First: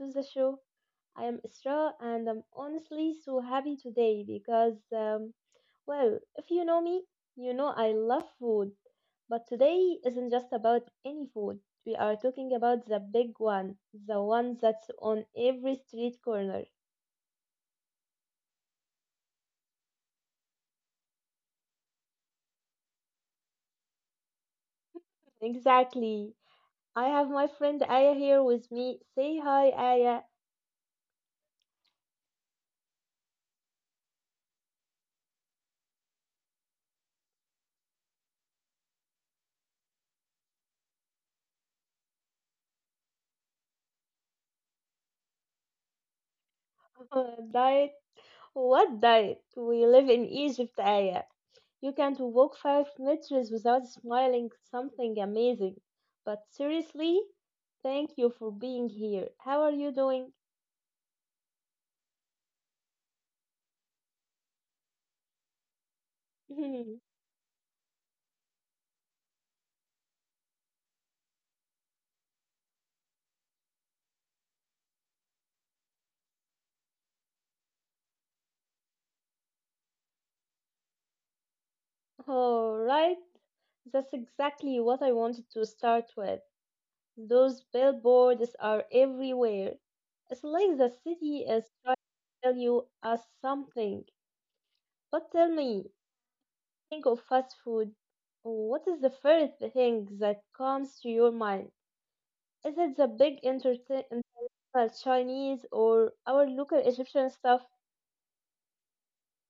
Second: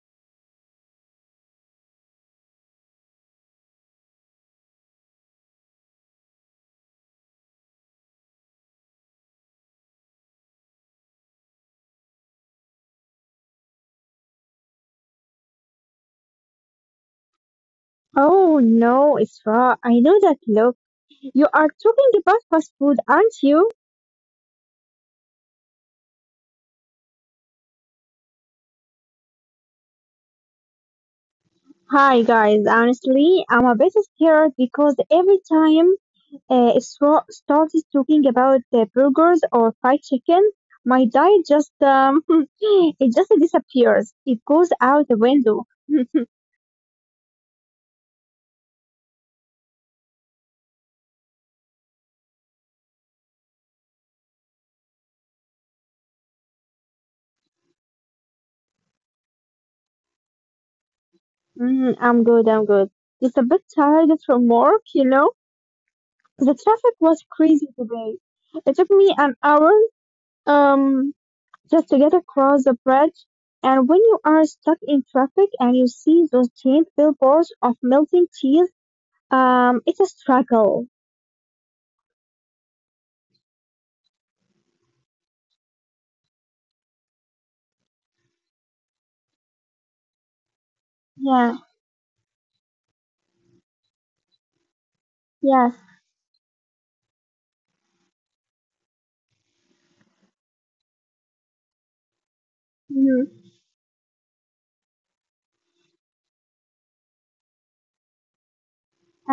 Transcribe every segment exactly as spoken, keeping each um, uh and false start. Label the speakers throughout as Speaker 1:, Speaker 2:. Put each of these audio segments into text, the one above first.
Speaker 1: to the show. I am Isra and I'm honestly so happy today because, um, well, if you know me, you know I love food. But today isn't just about any food. We are talking about the big one, the one that's on every street corner.
Speaker 2: Oh no, Isra, I know that look. You are talking about fast food, aren't you?
Speaker 1: Exactly. I have my friend Aya here with me. Say hi, Aya.
Speaker 2: Hi guys, honestly, I'm a bit scared because every time uh, Isra started talking about the burgers or fried chicken, my diet just um, it just disappears. It goes out the window.
Speaker 1: Diet? What diet? We live in Egypt, Aya. You can't walk five meters without smiling something amazing. But seriously, thank you for being here. How are you doing?
Speaker 2: Mhm, I'm good, I'm good. Just a bit tired from work, you know. The traffic was crazy today. It took me an hour. Um, just to get across the bridge. And when you are stuck in traffic and you see those giant billboards of melting cheese, um, it's a struggle.
Speaker 1: Alright, that's exactly what I wanted to start with. Those billboards are everywhere. It's like the city is
Speaker 2: Yeah,
Speaker 1: trying to tell you us something. But tell
Speaker 2: yes.
Speaker 1: me, think of fast food, what is the first thing that comes to your mind? Is it the big
Speaker 2: Mhm.
Speaker 1: entertain- international Chinese or our local Egyptian stuff?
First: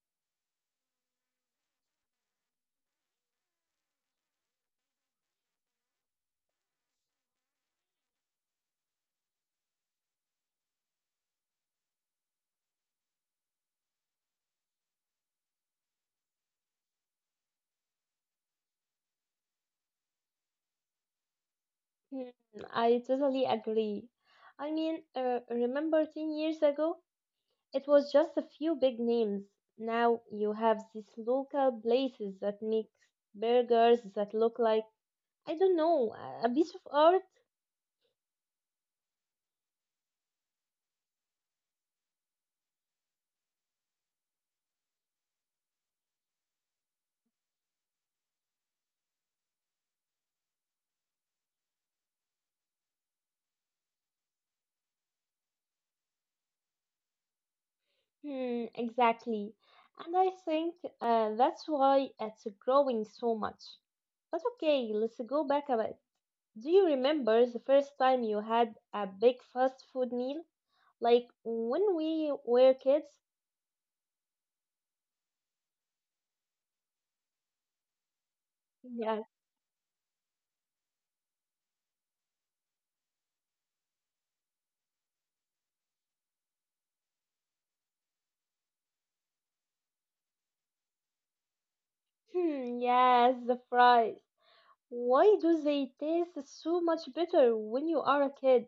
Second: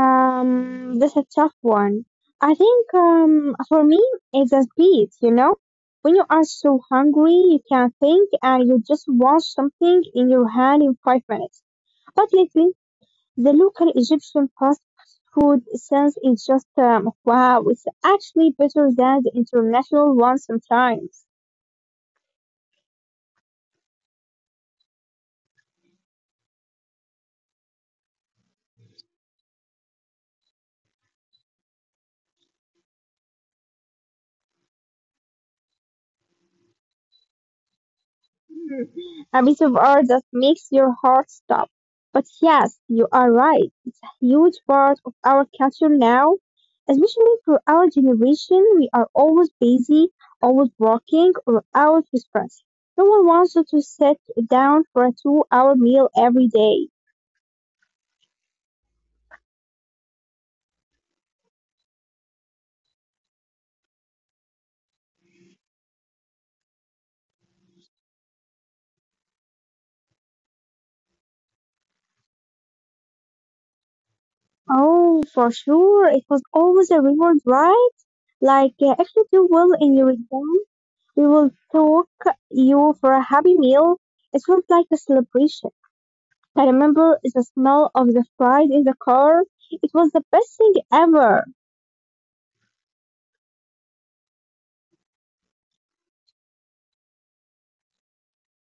Speaker 2: Um, that's a tough one. I think, um, for me, it's a speed, you know? When you are so hungry, you can't think and you just want something in your hand in five minutes. But lately, the local Egyptian fast food sense is just, um, wow, it's actually better than the international one sometimes.
Speaker 1: Hmm, I totally agree. I mean, uh, remember ten years ago, it was just a few big names. Now you have these local places that make burgers that look like, I don't know, a a piece of art.
Speaker 2: Hmm, a bit of art that makes your heart stop. But yes, you are right. It's a huge part of our culture now. Especially for our generation, we are always busy, always working, or out with friends. No one wants you to sit down for a two hour meal every day.
Speaker 1: Hmm, exactly. And I think uh, that's why it's growing so much. But okay, let's go back a bit. Do you remember the first time you had a big fast food meal? Like when we were kids?
Speaker 2: Oh, for sure. It was always a reward, right? Like, uh, if
Speaker 1: Yeah.
Speaker 2: you do well in your exam, we will talk you for a happy meal. It felt like a celebration. I remember the smell of the fries in the car. It was the best thing ever.
Speaker 1: Hmm, yes, the fries. Why do they taste so much better when you are a kid?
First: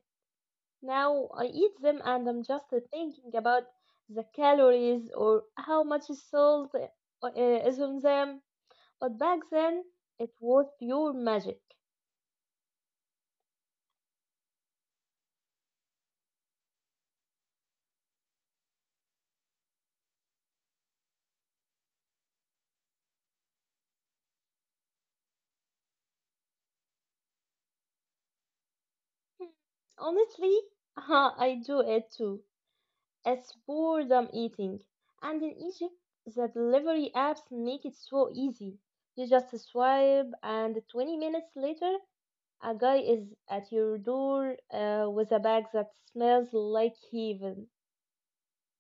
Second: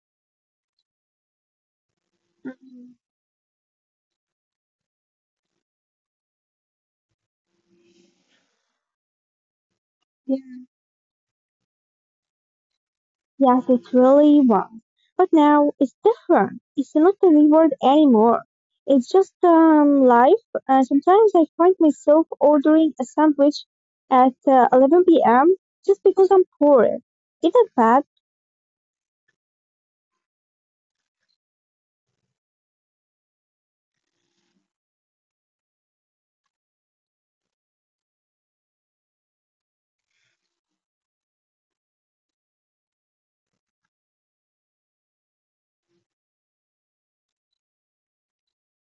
Speaker 1: Now I eat them and I'm just
Speaker 2: Mhm.
Speaker 1: thinking about the calories or how much salt uh, is on them. But back then, it
Speaker 2: Yeah.
Speaker 1: was pure magic.
Speaker 2: Yes, it really was. But now it's different. It's not a reward anymore. It's just, um, life. Uh, sometimes I find myself ordering a sandwich at uh, eleven p m just because I'm poor. Is that bad?
Speaker 1: Hmm, honestly, I do it too. It's boredom eating. And in Egypt, the delivery apps make it so easy. You just swipe, and twenty minutes later, a guy is at your door uh, with a bag that smells like heaven.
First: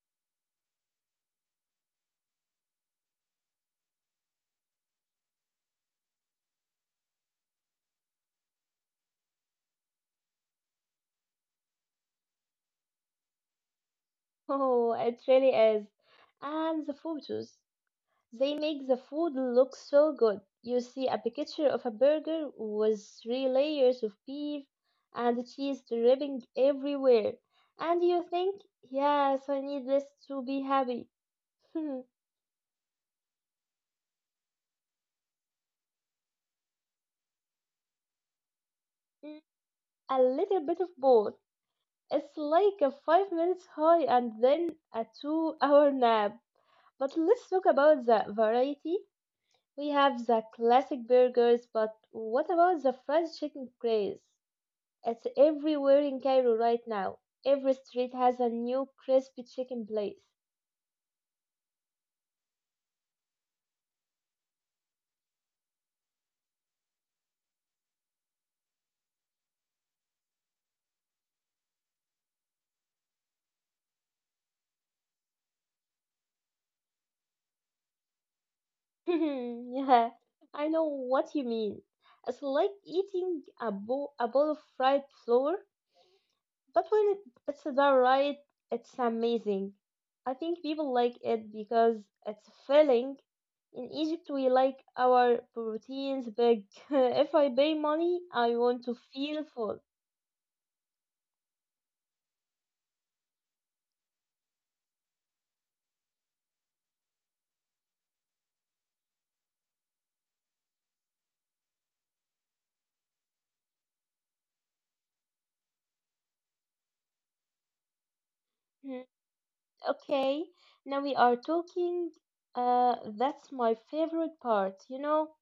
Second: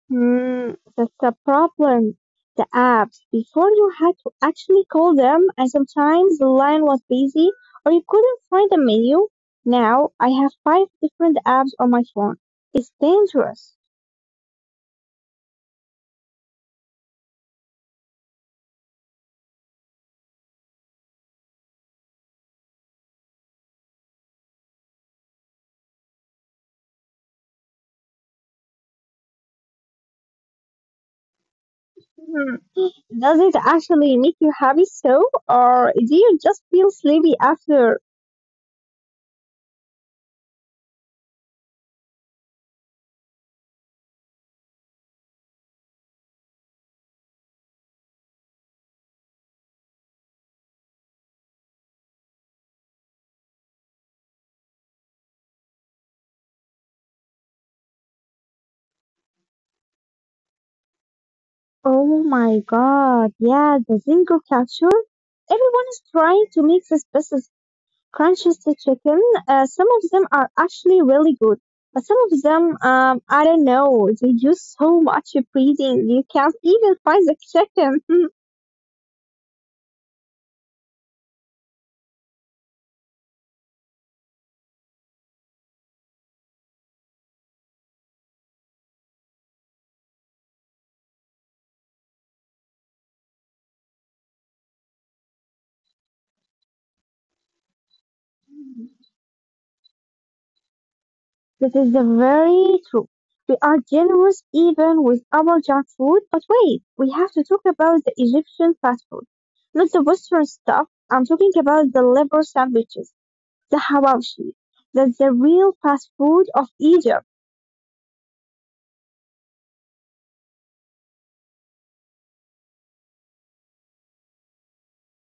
Speaker 2: Hmm, that's the problem. The apps, before you had to actually call them, and sometimes the line was busy or you couldn't find the menu. Now I have five different apps on my phone. It's dangerous.
Speaker 1: Oh, it really is. And the photos. They make the food look so good. You see a picture of a burger with three layers of beef and cheese dripping everywhere, and you think, yes, I need this to be happy. A
Speaker 2: Hmm. Does it actually make you happy so, or do you just feel sleepy after?
Speaker 1: little bit of both. It's like a five minutes high and then a two hour nap. But let's talk about the variety. We have the classic burgers, but what about the fried chicken craze? It's everywhere in Cairo right now. Every street has a new crispy chicken place.
Speaker 2: Oh my god, yeah, the Zingo culture. Everyone is trying to make this best Manchester chicken. Uh, some of them are actually really good, but some of them, um, I don't know, they do so much breathing you can't even find the chicken.
Speaker 1: Yeah, I know what you mean. It's like eating a, bo- a bowl of fried flour, but when it, it's done right, it's amazing. I think people like it because it's filling. In Egypt, we like our proteins big. If I pay money, I want to feel full.
Speaker 2: This is the very true. We are generous even with our junk food, but wait, we have to talk about the Egyptian fast food, not the Western stuff. I'm talking about the liver sandwiches, the hawashi. That's the real fast food of Egypt.
Speaker 1: Okay, now we are talking. Uh, that's my favorite part, you know,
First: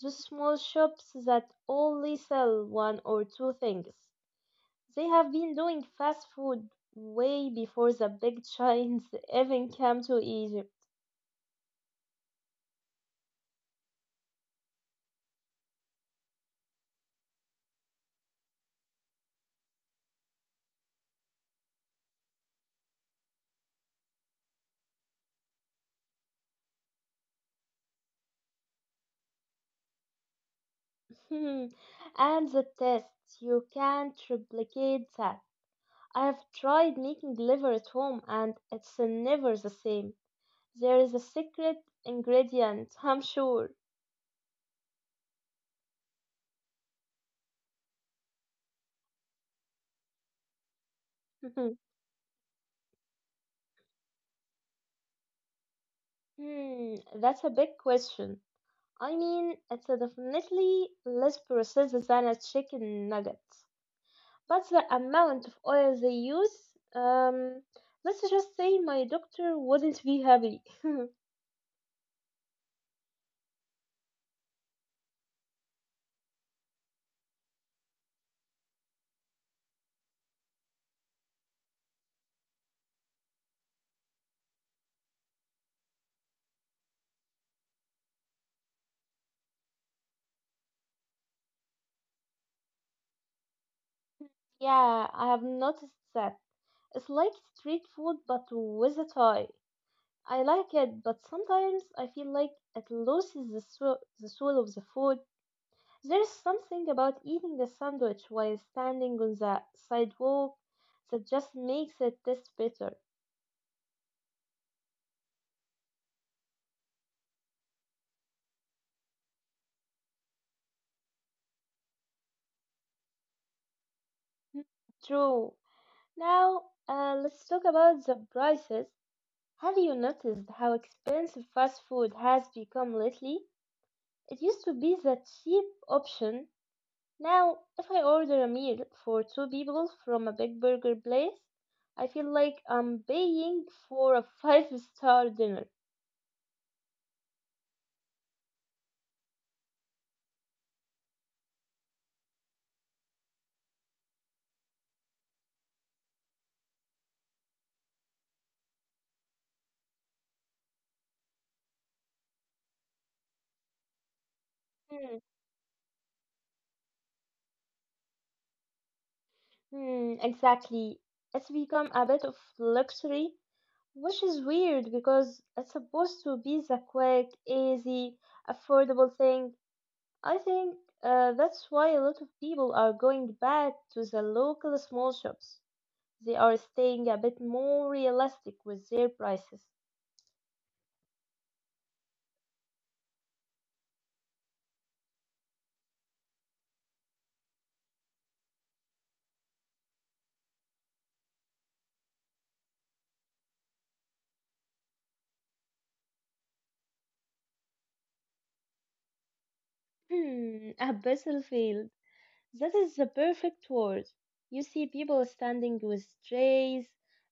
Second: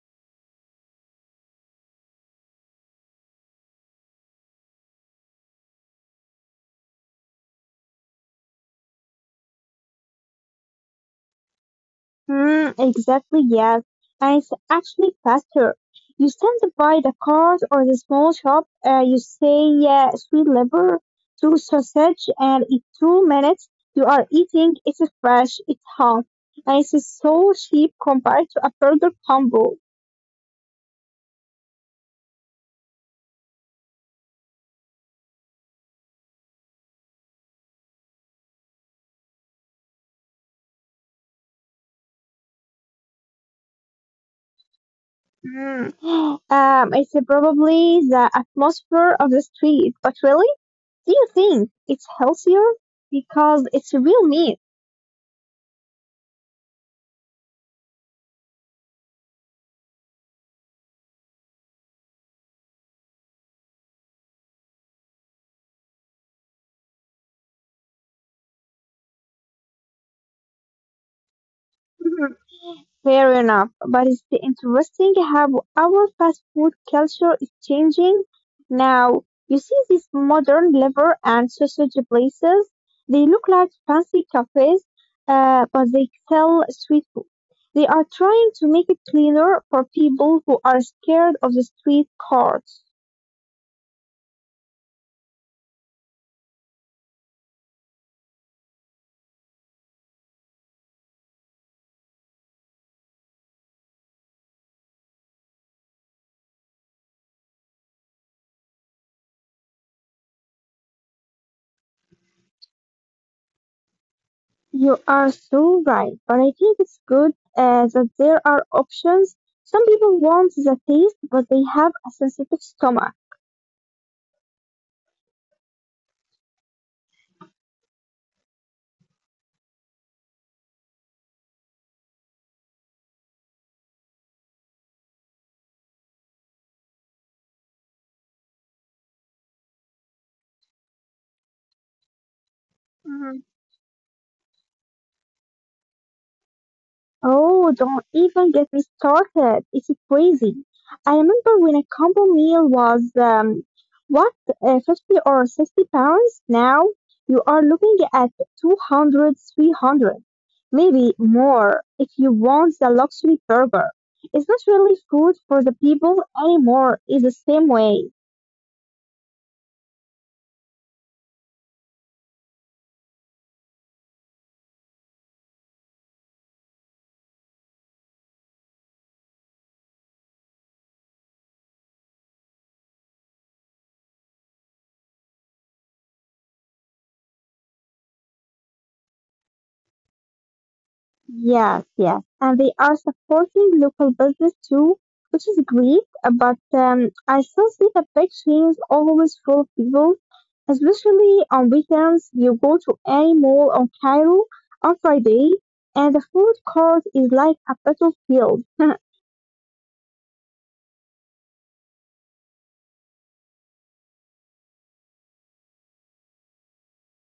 Speaker 1: those small shops that only sell one or two things. They have been doing fast food way before the big giants even came to Egypt.
Speaker 2: Mm, exactly, yes. And it's actually faster. You stand by the cars or the small shop, uh, you say uh, sweet liver, two sausage, and in two minutes you are eating. It's fresh, it's hot, and it's so cheap compared to a burger combo.
Speaker 1: And the test, you can't replicate that. I've tried making liver at home and it's never the same. There is a secret ingredient, I'm sure.
Speaker 2: Mm. Um, it's probably the atmosphere of the street, but really, do you think it's healthier? Because it's real meat.
Speaker 1: Hmm, that's a big question. I mean, it's a definitely less processed than a chicken nugget. But the amount of oil they use, um, let's just say my doctor wouldn't be happy.
Speaker 2: Fair enough, but it's interesting how our fast food culture is changing now. You see these modern liver and sausage places. They look like fancy cafes, uh, but they sell street food. They are trying to make it cleaner for people who are scared of the street carts.
Speaker 1: Yeah, I have noticed that. It's like street food but with a tie. I like it, but sometimes I feel like it loses the soul, the soul of the food. There's something about eating a sandwich while standing on the sidewalk that just makes it taste better.
Speaker 2: You are so right, but I think it's good uh, that there are options. Some people want the taste, but they have a sensitive stomach.
Speaker 1: Mm, true. Now, uh, let's talk about the prices. Have you noticed how expensive fast food has become lately? It used to be the cheap option. Now, if I order a meal for two people from a big burger place, I feel like I'm paying for a five star dinner.
Speaker 2: Oh, don't even get me started. It's crazy. I remember when a combo meal was, um, what, uh, fifty or sixty pounds? Now you are looking at two hundred, three hundred, maybe more if you want the luxury burger. It's not really food for the people anymore, it's the same way.
Speaker 1: Hmm, exactly. It's become a bit of luxury, which is weird because it's supposed to be the quick, easy, affordable thing. I think uh, that's why a lot of people are going back to the local small shops. They are staying a bit more realistic with their prices.
Speaker 2: Yes, yes. And they are supporting local business too, which is great. uh, But um, I still see the big chains always full of people, especially on weekends. You go to any mall on Cairo on Friday, and the food court is like a battlefield.
Speaker 1: Hmm, a basil field. That is the perfect word. You see people standing with trays,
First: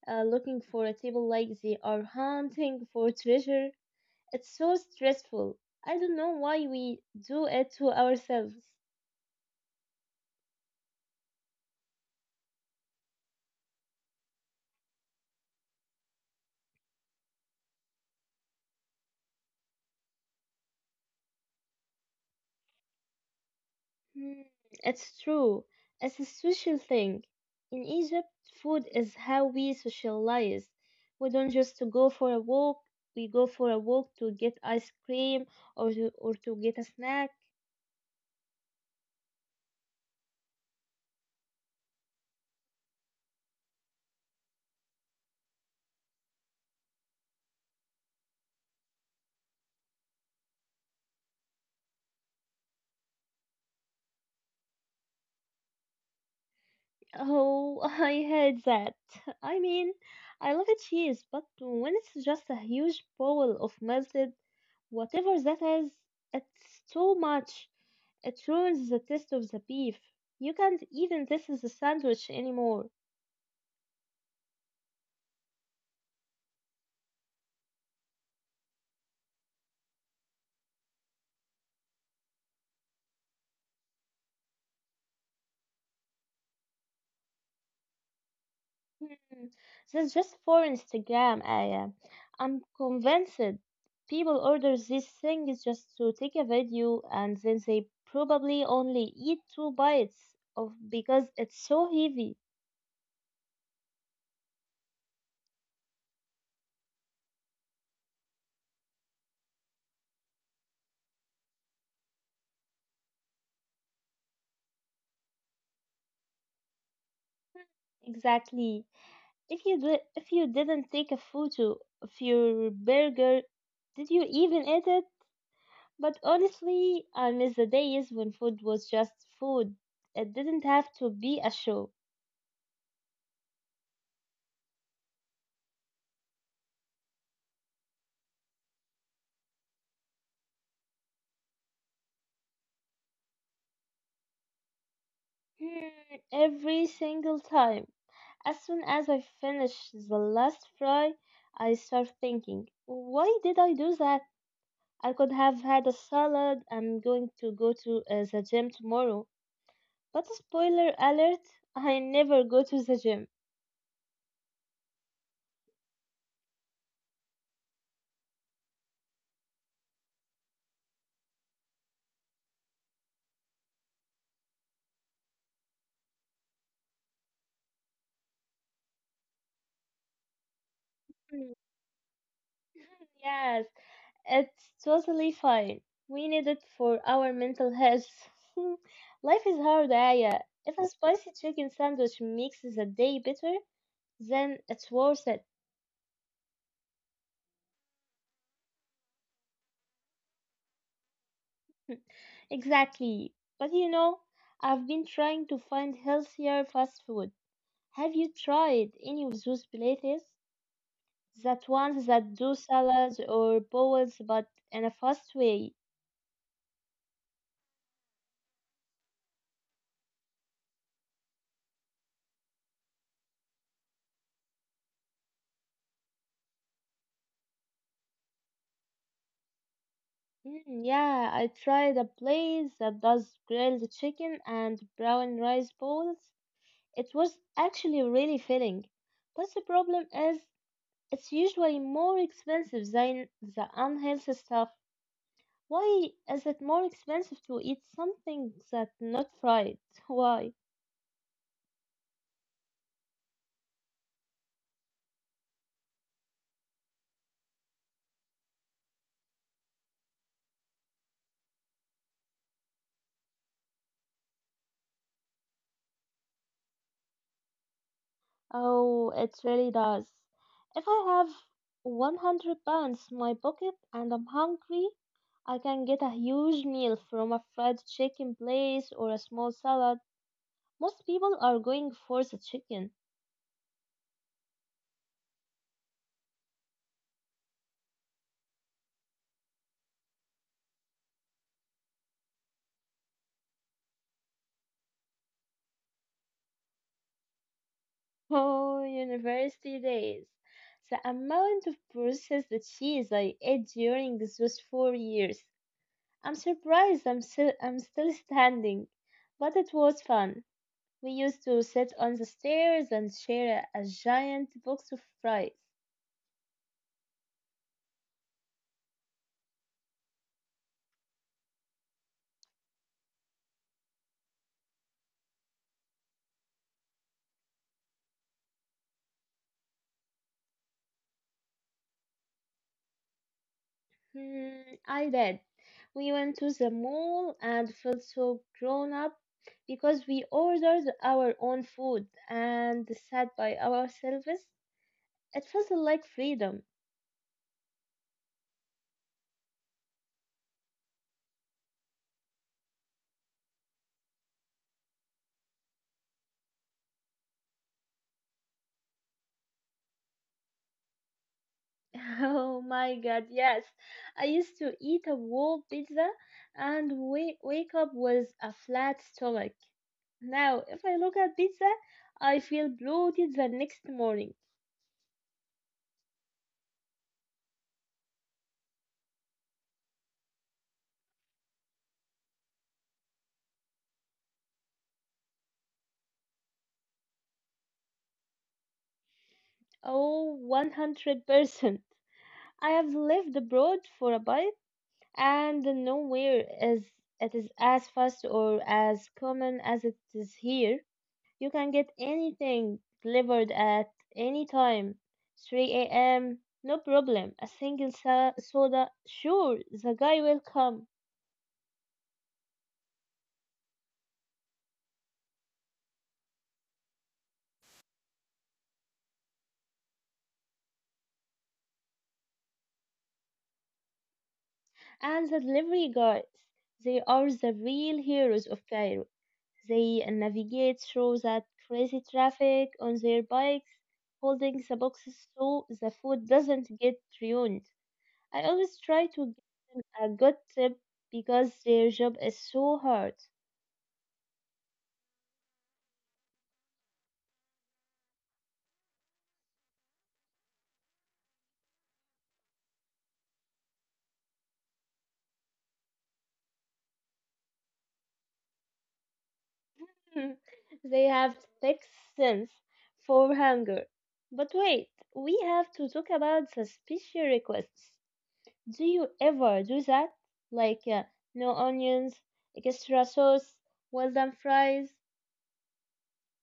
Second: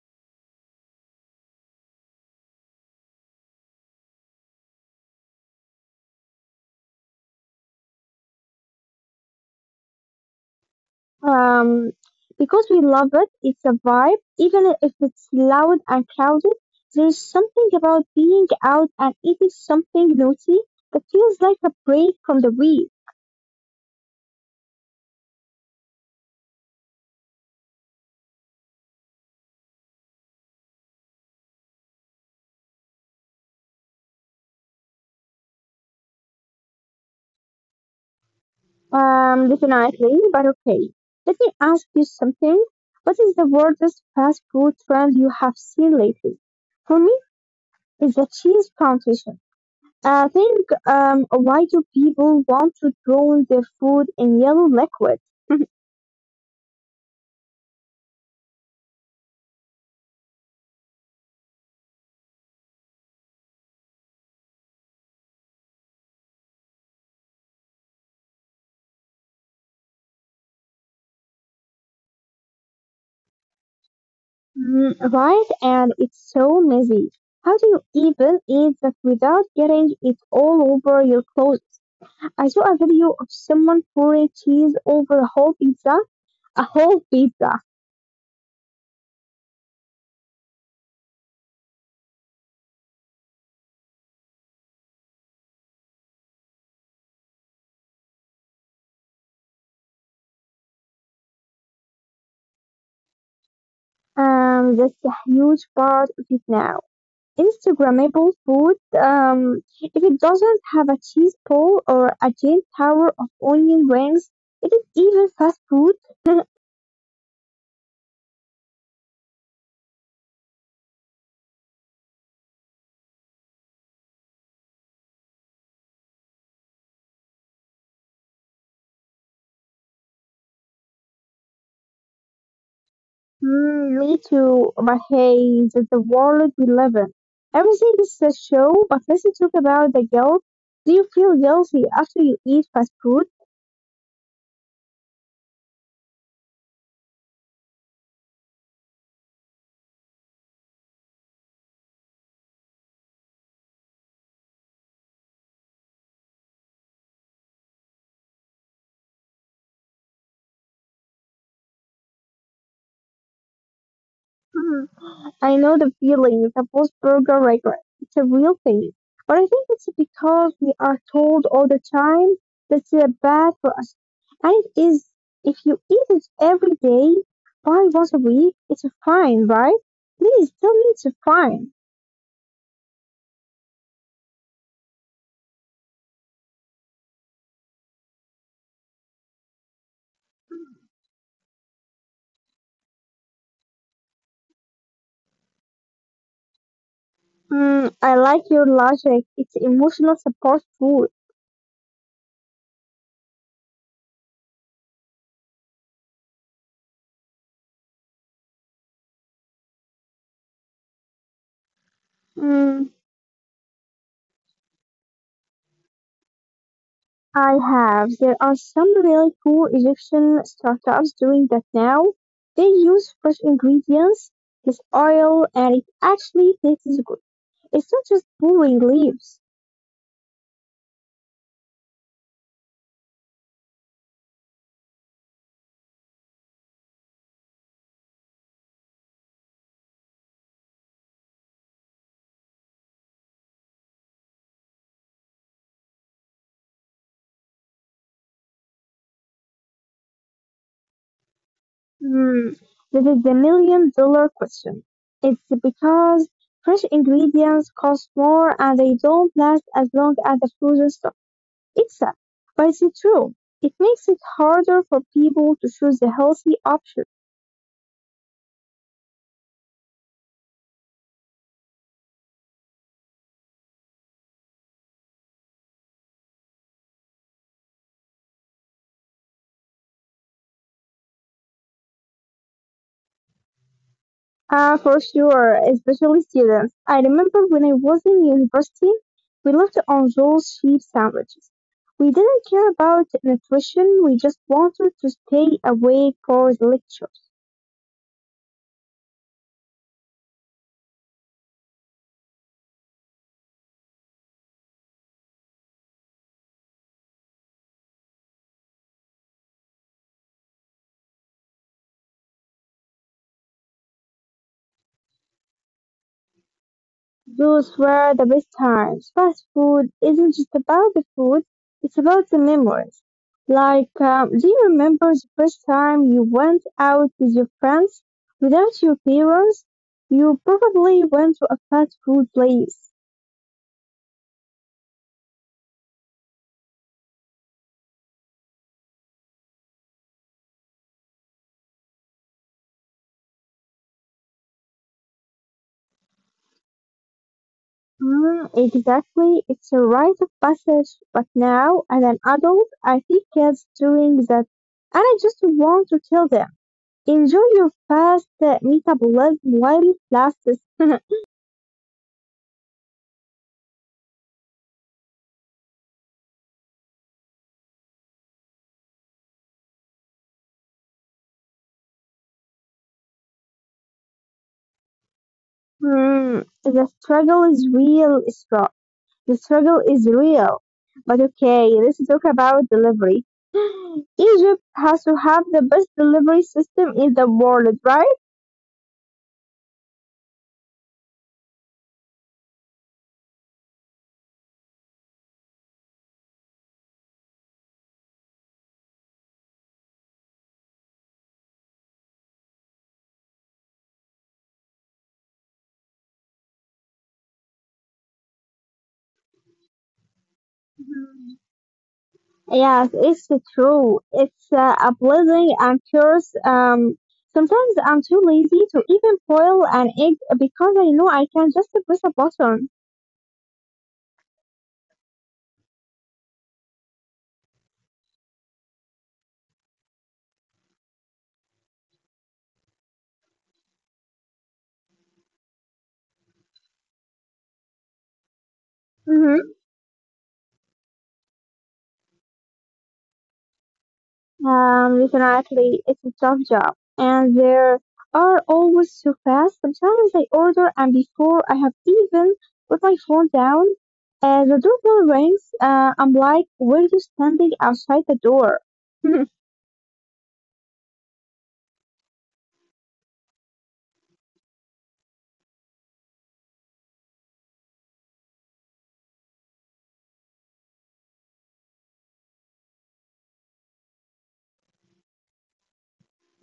Speaker 1: uh, looking for a table like they are hunting for treasure. It's so stressful. I don't know why we do it to ourselves.
Speaker 2: um, because we love it, it's a vibe. Even if it's loud and crowded, there's something about being out and eating something naughty that feels like a break from the week.
Speaker 1: Hmm, it's true. It's a social thing. In Egypt, food is how we socialize. We don't just go for a walk. We go for a walk to get ice cream or to, or to get a snack.
Speaker 2: Um, definitely, but okay. Let me ask you something. What is the weirdest fast food trend you have seen lately? For me, it's the cheese competition. I think, um, why do people want to drown their food in yellow liquid?
Speaker 1: Oh, I hate that. I mean, I love cheese, but when it's just a huge bowl of melted whatever that is, it's too much. It ruins the taste of the beef. You can't even taste the sandwich anymore.
Speaker 2: Mm, right? And it's so messy. How do you even eat that without getting it all over your clothes? I saw a video of someone pouring cheese over a whole pizza, a whole pizza.
Speaker 1: Hmm, that's just for Instagram, Aya. I'm convinced people order these things just to take a video and then they probably only eat two bites of because it's so heavy.
Speaker 2: Um, that's a huge part of it now. Instagrammable food, um, if it doesn't have a cheese ball or a giant tower of onion rings, it is even fast food.
Speaker 1: Exactly. If you did, if you didn't take a photo of your burger, did you even eat it? But honestly, I miss the days when food was just food. It didn't have to be a show.
Speaker 2: Mm, me too, but hey, that's the world we live in. Everything is a show, but let's talk about the guilt. Do you feel guilty after you eat fast food?
Speaker 1: Hmm, every single time. As soon as I finish the last fry, I start thinking, why did I do that? I could have had a salad. I'm going to go to uh, the gym tomorrow. But spoiler alert, I never go to the gym.
Speaker 2: Hmm, I know the feeling, that Wolfsburger regret. It's a real thing. But I think it's because we are told all the time that they bad for us. And it is, if you eat it every day, five once a week, it's fine, right? Please tell me it's
Speaker 1: Mm,
Speaker 2: fine.
Speaker 1: yes, it's totally fine. We need it for our mental health. Life is hard, Aya. If a spicy chicken sandwich makes the day better, then it's worth it.
Speaker 2: Mm, I like your logic. It's emotional support food.
Speaker 1: Exactly. But you know, I've been trying to find healthier fast food. Have you tried any of those places? That ones that do
Speaker 2: Mm,
Speaker 1: salads or bowls but in a fast way?
Speaker 2: I have. There are some really cool Egyptian startups doing that now. They use fresh ingredients, this oil, and it actually tastes good. It's not just pulling leaves.
Speaker 1: Mm, yeah, I tried a place that does grilled chicken and brown rice bowls. It was actually really filling, but the problem is it's usually more expensive than the unhealthy stuff. Why is it more expensive to eat something that's not fried? Why?
Speaker 2: Hmm. This is the million dollar question. It's because fresh ingredients cost more and they don't last as long as the frozen stuff. It's sad, but it's true. It makes it harder for people to choose the healthy option.
Speaker 1: Oh, it really does. If I have one hundred pounds in my pocket and I'm hungry, I can get a huge meal from a fried chicken place or a small salad. Most people are going for the chicken.
Speaker 2: Ah, for sure, especially students. I remember when I was in university, we lived on those cheap sandwiches. We didn't care about nutrition, we just wanted to stay awake for the lectures.
Speaker 1: Oh, university days. The amount of processed cheese I ate during those four years. I'm surprised I'm still, I'm still standing, but it was fun. We used to sit on the stairs and share a giant box of fries.
Speaker 2: Those were the best times. Fast food isn't just about the food, it's about the memories. Like, um, do you remember the first time you went out with your friends without your parents? You probably went to a fast food place.
Speaker 1: Hmm, I did. We went to the mall and felt so grown up because we ordered our own food and sat by ourselves. It felt like freedom.
Speaker 2: Mm, exactly. It's a rite of passage. But now, as an adult, I see kids doing that, and I just want to tell them, enjoy your fast uh, metabolism while it lasts.
Speaker 1: Oh my god, yes. I used to eat a whole pizza and wa- wake up with a flat stomach. Now, if I look at pizza, I feel bloated the next morning.
Speaker 2: Mm, the struggle is real, Isra. The struggle is real. But okay, let's talk about delivery. Egypt has to have the best delivery system in the world, right?
Speaker 1: Oh, one hundred percent. I have lived abroad for a bit, and nowhere is it is as fast or as common as it is here. You can get anything delivered at any time, three a m, no problem. A single so- soda, sure, the guy will come.
Speaker 2: Yes, it's true. It's uh, a blessing. I'm curious. Um, sometimes I'm too lazy to even boil an egg because I know I can just press a button.
Speaker 1: And the delivery guys, they are the real heroes of Cairo. They navigate through that crazy traffic on their bikes, holding the boxes so the food doesn't get ruined. I always try to give
Speaker 2: Mm-hmm.
Speaker 1: them a good tip because their job is so hard.
Speaker 2: Um, definitely, it's a tough job, and there are always so fast. Sometimes I order, and before I have even put my phone down, uh, the doorbell rings. Uh, I'm like, "Where you standing outside the door?"
Speaker 1: They have thick sense for hunger. But wait, we have to talk about the special requests. Do you ever do that? Like uh, no onions, extra sauce, well done fries?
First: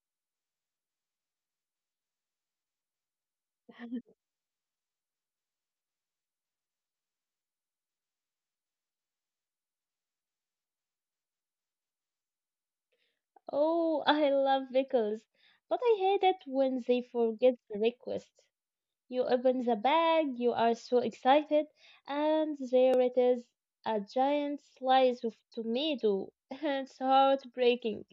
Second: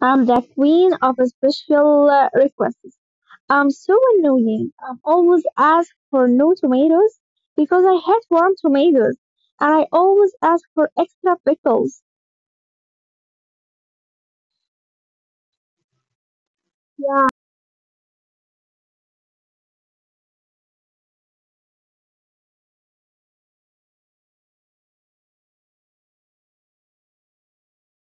Speaker 2: I'm the queen of special uh, requests. I'm so annoying. I'm always asked for no tomatoes because I hate warm tomatoes, and I always ask for extra pickles.
Speaker 1: Oh, I love pickles, but I hate it when they forget the request. You open the bag, you are so excited, and there it is, a giant slice of tomato. It's heartbreaking.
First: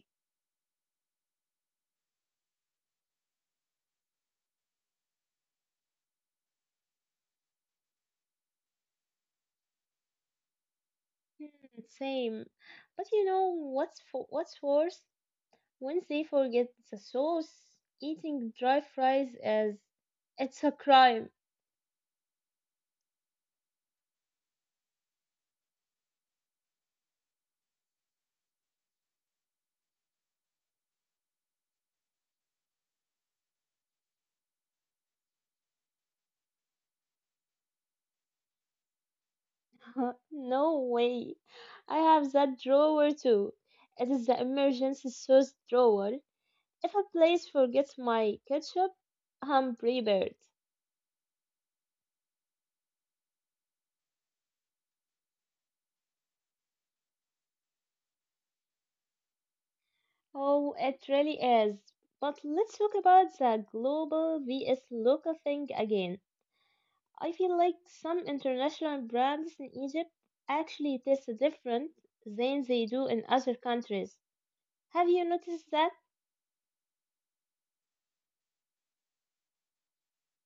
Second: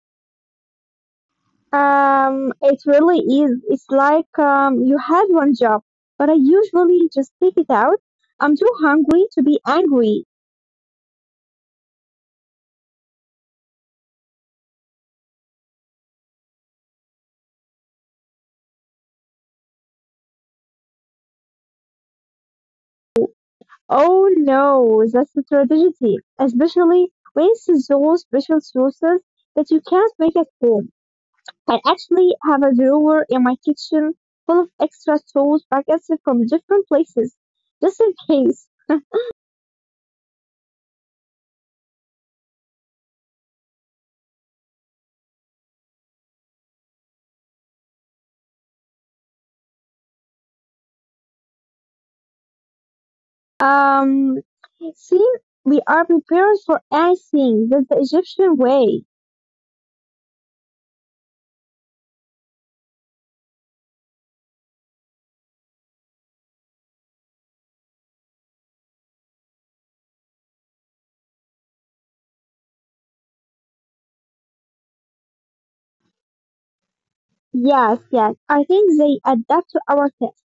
Speaker 2: Um, it really is. It's like, um, you had one job, but I usually just take it out. I'm too hungry to be angry.
Speaker 1: Hmm, same. But you know what's for, what's worse? When they forget the sauce, eating dry fries is it's a crime.
Speaker 2: Oh no, that's the tragedy, especially when it's those special sauces that you can't make at home. I actually have a drawer in my kitchen full of extra tools packets from different places, just in case.
Speaker 1: No way. I have that drawer too. It is the emergency sauce drawer. If a place forgets my ketchup, I'm prepared.
Speaker 2: Um, see, we are prepared for anything. That's the Egyptian way.
Speaker 1: Oh, it really is. But let's talk about the global vs local thing again. I feel like some international brands in Egypt actually taste different than they do in other countries. Have you noticed that?
Speaker 2: Yes, yes. I think they adapt to our taste.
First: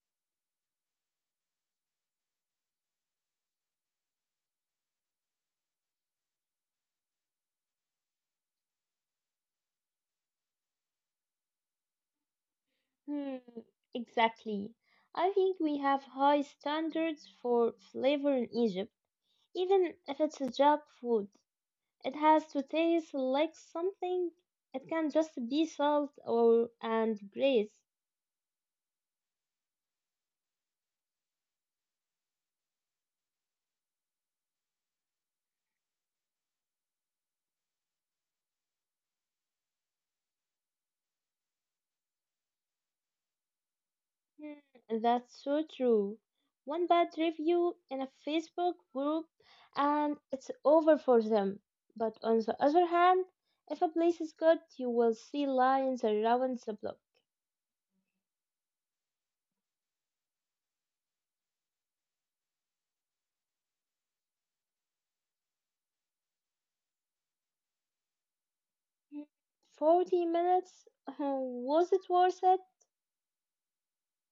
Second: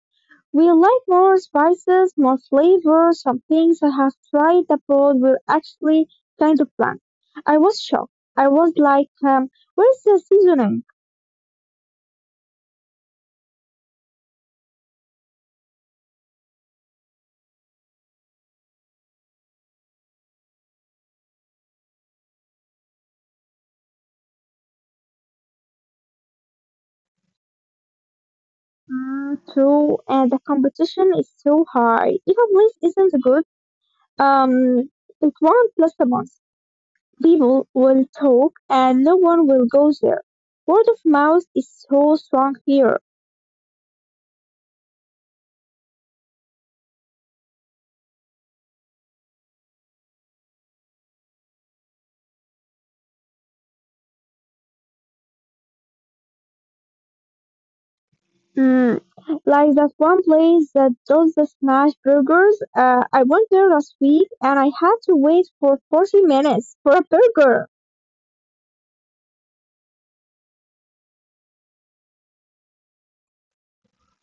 Speaker 2: We like more spices, more flavors. Some things I have tried abroad were actually kind of bland. I was shocked. I was like, um, where's the seasoning?
Speaker 1: Hmm, exactly. I think we have high standards for flavor in Egypt. Even if it's a Jap food, it has to taste like something. It can't just be salt or and grace.
Speaker 2: Mm, true, and the competition is so high. If a place isn't good, um, it won't last a month. People will talk, and no one will go there. Word of mouth is so strong here.
Speaker 1: Hmm, that's so true. One bad review in a Facebook group and it's over for them. But on the other hand, if a place is good, you will see lines around the block.
Speaker 2: Mm, like that one place that does the smash burgers. Uh, I went there last week, and I had to wait for forty minutes for a burger.
Speaker 1: Hmm, forty minutes? Hmm, was it worth it?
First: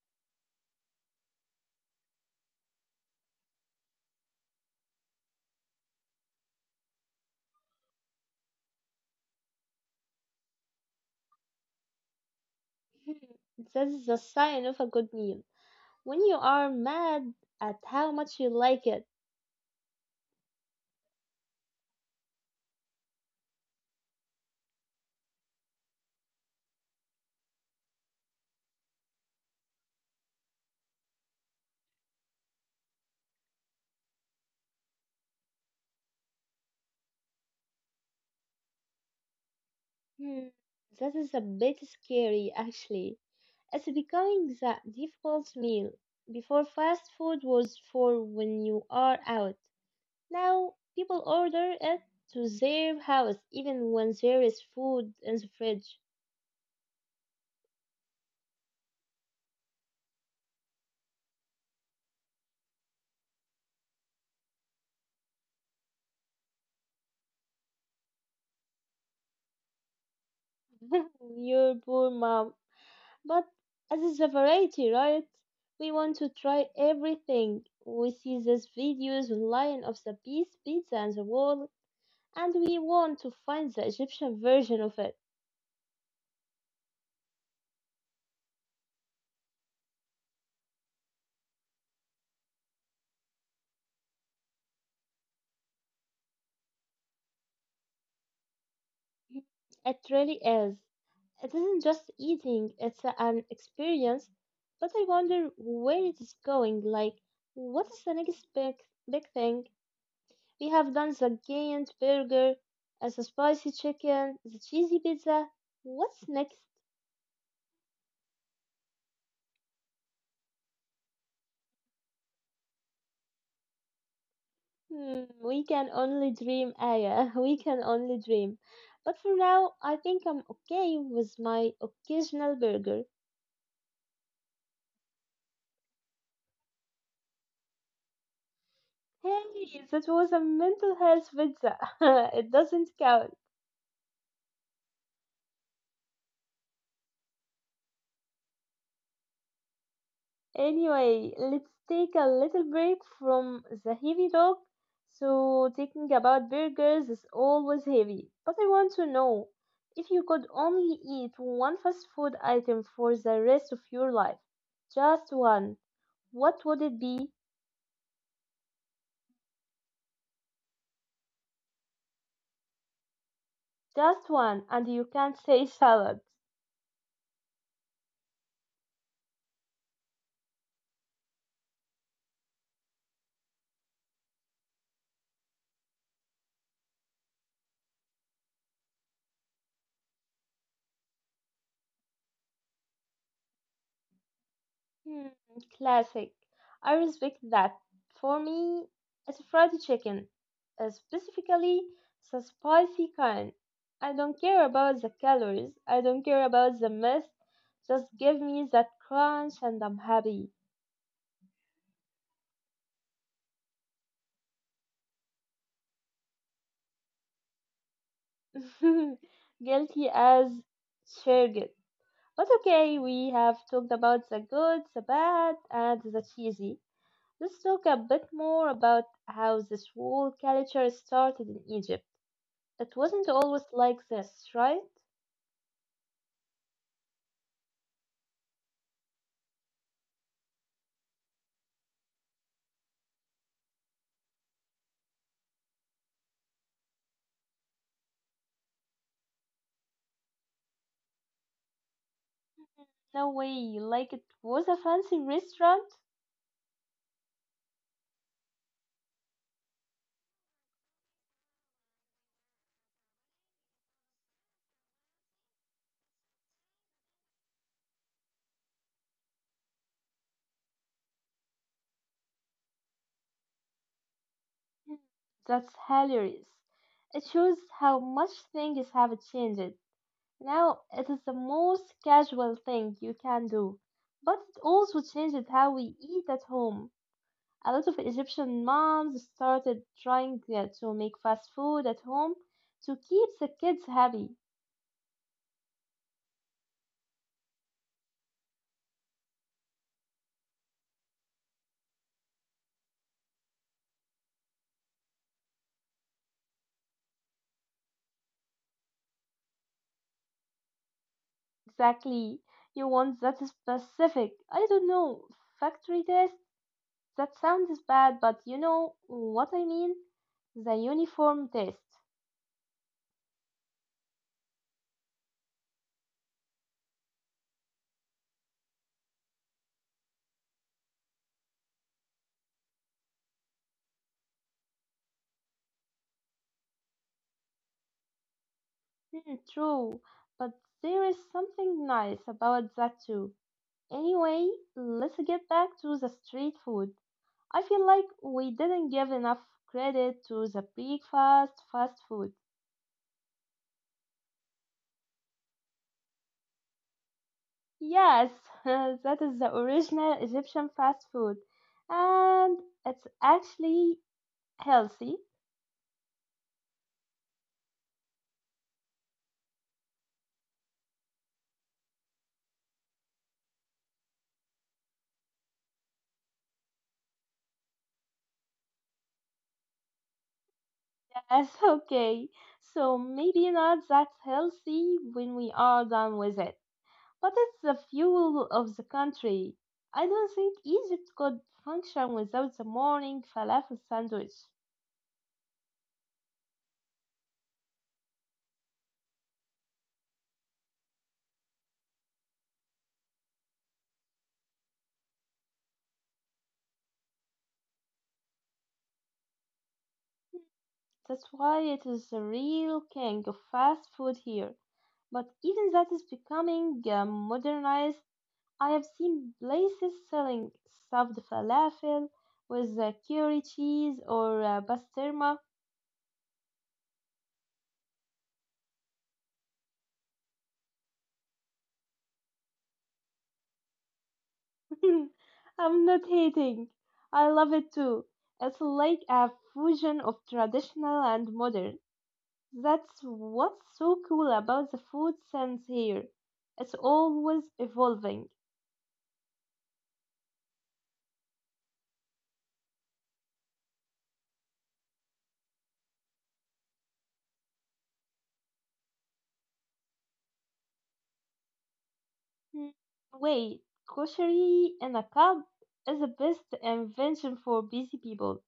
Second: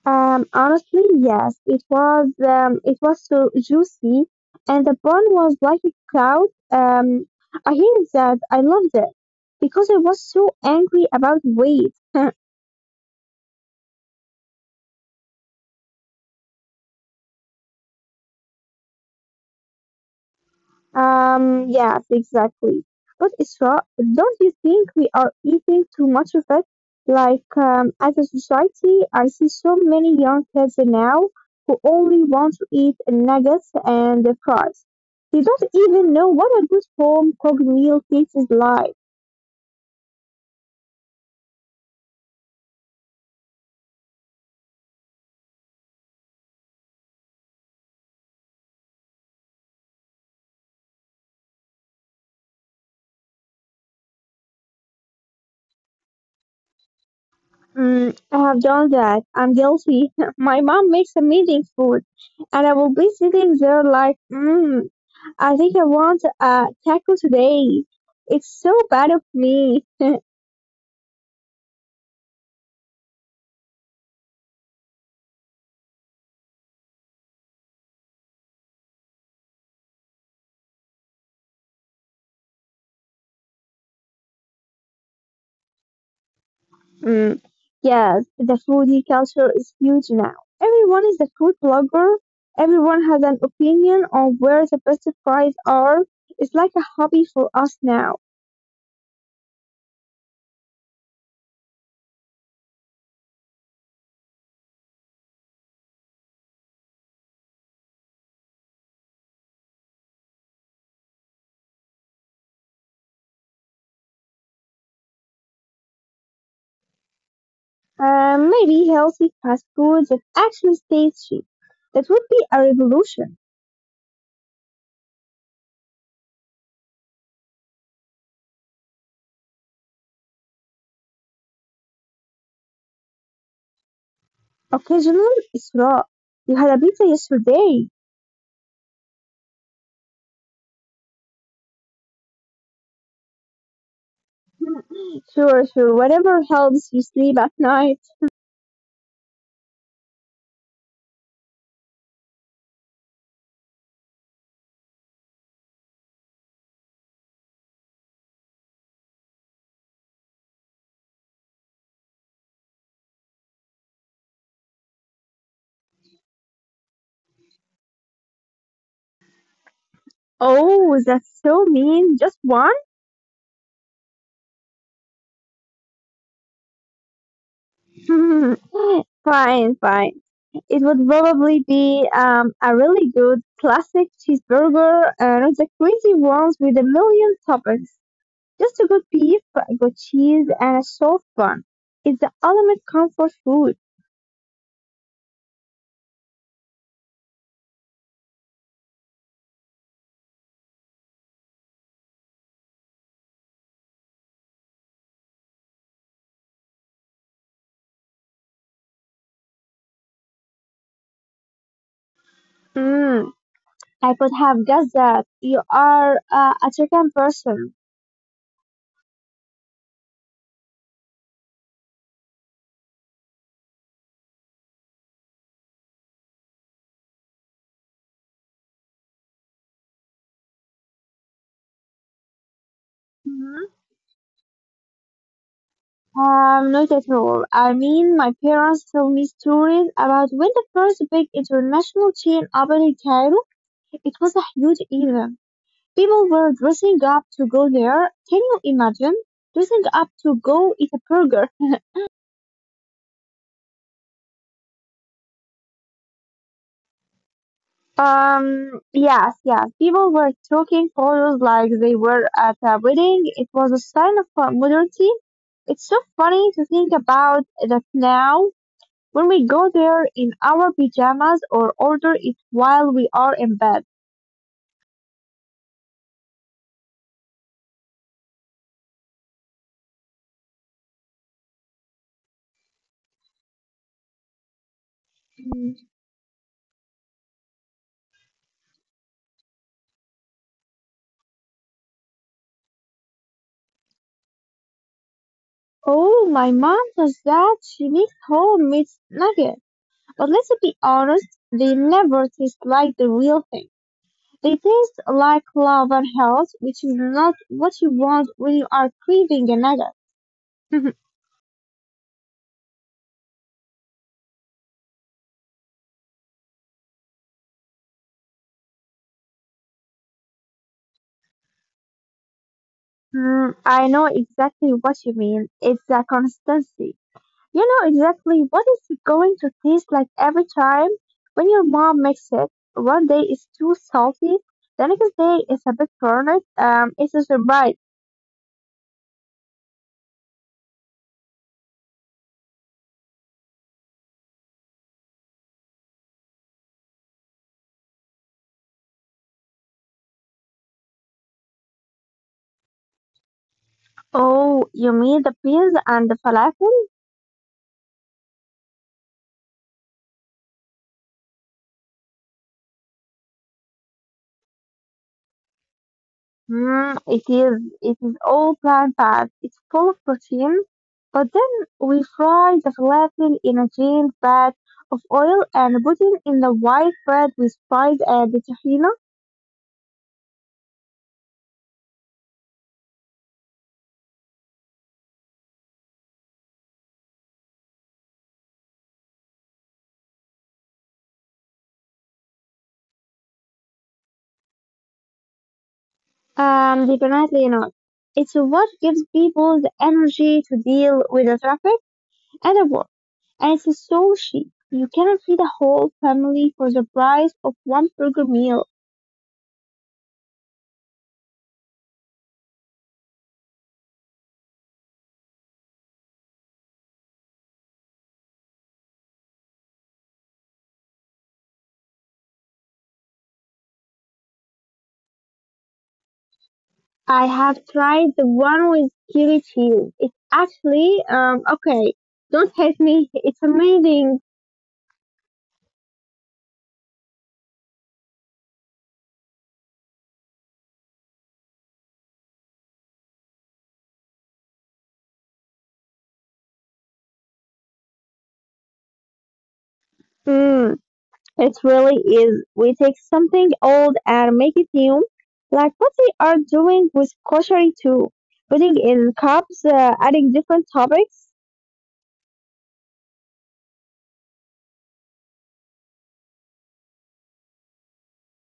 Speaker 2: Um, honestly, yes, it was. Um, it was so juicy, and the bun was like a cloud. Um, I hated that. I loved it because I was so angry about weight.
Speaker 1: Hmm, that's the sign of a good meal. When you are mad at how much you like it,
Speaker 2: Um, yes, exactly. But Isra, don't you think we are eating too much of it? Like, um, as a society, I see so many young kids now who only want to eat nuggets and fries. They don't even know what a good home cooked meal tastes like.
Speaker 1: hmm, that is a bit scary actually. It's becoming the default meal. Before fast food was for when you are out. Now people order it to their house even when there is food in the fridge.
Speaker 2: Mm, I have done that. I'm guilty. My mom makes amazing food, and I will be sitting there like, mmm, I think I want a taco today. It's so bad of me.
Speaker 1: Your poor mom. But as it's a variety, right? We want to try everything. We see these videos online of the Beast pizza and the world, and we want to find the Egyptian version of it.
Speaker 2: Mm. Yes, the foodie culture is huge now. Everyone is a food blogger. Everyone has an opinion on where the best fries are. It's like a hobby for us now.
Speaker 1: It really is. It isn't just eating, it's an experience. But I wonder where it is going. Like, what is the next big, big thing? We have done the giant burger, as the spicy chicken, the cheesy pizza. What's next?
Speaker 2: Uh, maybe healthy fast food that actually stays cheap. That would be a revolution.
Speaker 1: Hmm, we can only dream, Aya. We can only dream. But for now, I think I'm okay with my occasional burger.
Speaker 2: Occasional is raw. You had a pizza yesterday.
Speaker 1: Hey, that was a mental health pizza. It doesn't count.
Speaker 2: Sure, sure. Whatever helps you sleep at night.
Speaker 1: Anyway, let's take a little break from the heavy talk. So, thinking about burgers is always heavy. But I want to know if you could only eat one fast food item for the rest of your life, just one, what would it be?
Speaker 2: Oh, that's so mean. Just one?
Speaker 1: Just one, and you can't say salad.
Speaker 2: Fine, fine. It would probably be um, a really good classic cheeseburger, uh, not the crazy ones with a million toppings. Just a good beef, a good cheese, and a soft bun. It's the ultimate comfort food.
Speaker 1: Hmm, classic. I respect that. For me, it's fried chicken, uh, specifically the spicy kind. I don't care about the calories, I don't care about the mess. Just give me that crunch and I'm happy.
Speaker 2: Mm, I could have guessed that you are uh, a chicken person.
Speaker 1: Guilty as charged. But okay, we have talked about the good, the bad, and the cheesy. Let's talk a bit more about how this whole culture started in Egypt. It wasn't
Speaker 2: Hmm.
Speaker 1: always like this, right?
Speaker 2: Um, not at all. I mean, my parents tell me stories about when the first big international chain opened in Cairo. It was a huge event. People were dressing up to go there. Can you imagine? Dressing up to go eat a burger.
Speaker 1: No way, like it was a fancy restaurant?
Speaker 2: Um, yes, yes. People were taking photos like they were at a wedding. It was a sign of uh, modernity. It's so funny to think about that now, when we go there in our pyjamas or order it while we are in bed.
Speaker 1: That's hilarious. It shows how much things have changed. Now it is the most casual thing you can do. But it also changed how we eat at home. A lot of Egyptian moms started trying uh, to make fast food at home to keep the kids happy.
Speaker 2: Oh, my mom does that. She makes whole meat nuggets. But let's be honest, they never taste like the real thing. They taste like love and health, which is not what you want when you are craving a nugget.
Speaker 1: Exactly. You want that specific, I don't know, factory test? That sounds bad, but you know what I mean? The uniform test.
Speaker 2: Mm, I know exactly what you mean. It's a constancy. You know exactly what it's going to taste like every time. When your mom makes it, one day it's too salty, the next day it's a bit burned. Um, it's a surprise.
Speaker 1: Hmm, true, but there is something nice about that too. Anyway, let's get back to the street food. I feel like we didn't give enough credit to the breakfast fast food.
Speaker 2: Oh, you mean the beans and the falafel?
Speaker 1: Yes, that is the original Egyptian fast food. And it's actually healthy.
Speaker 2: Mm, it is. It is all plant-based. It's full of protein. But then we fry the falafel in a giant vat of oil and put it in the white bread with fried uh, the tahini.
Speaker 1: That's okay. So maybe not that healthy when we are done with it. But it's the fuel of the country. I don't think Egypt could function without the morning falafel sandwich.
Speaker 2: Um, definitely not. It's what gives people the energy to deal with the traffic and the work. And it's so cheap. You can feed a whole family for the price of one burger meal.
Speaker 1: That's why it is the real king of fast food here. But even that is becoming uh, modernized. I have seen places selling stuffed falafel with uh, curry cheese or uh, pastrama.
Speaker 2: I have tried the one with kiri cheese. It's actually, um, okay, don't hate me. It's amazing.
Speaker 1: I'm not hating. I love it too. It's like a fusion of traditional and modern. That's what's so cool about the food sense here. It's always evolving.
Speaker 2: Mm. It really is. We take something old and make it new, like what they are doing with kosher too. Putting in cups, uh, adding different toppings.
Speaker 1: Hmm, wait, koshery in a cup is the best invention for busy people.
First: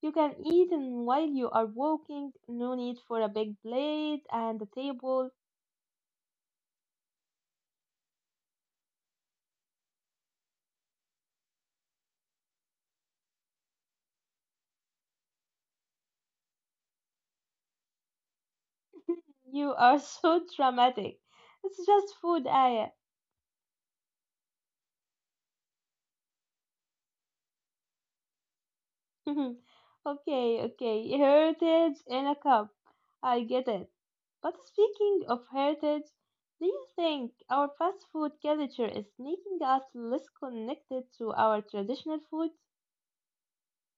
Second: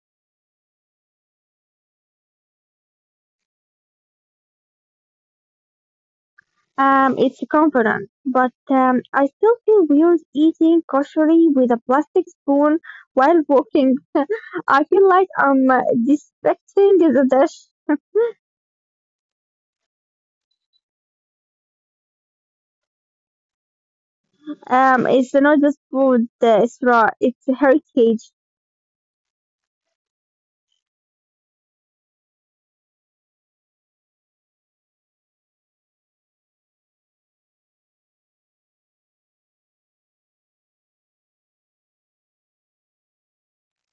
Speaker 1: You can eat in while you are walking, no need for a big plate and a table.
Speaker 2: Um, it's confident, but um, I still feel weird eating kosher with a plastic spoon while walking. I feel like I'm uh, disrespecting the dish.
Speaker 1: You are so dramatic. It's just food, Aya.
Speaker 2: Um, it's not just food, uh, it's raw, it's heritage.
Speaker 1: Okay, okay. Heritage in a cup. I get it. But speaking of heritage, do you think our fast food culture is making us less connected to our traditional food?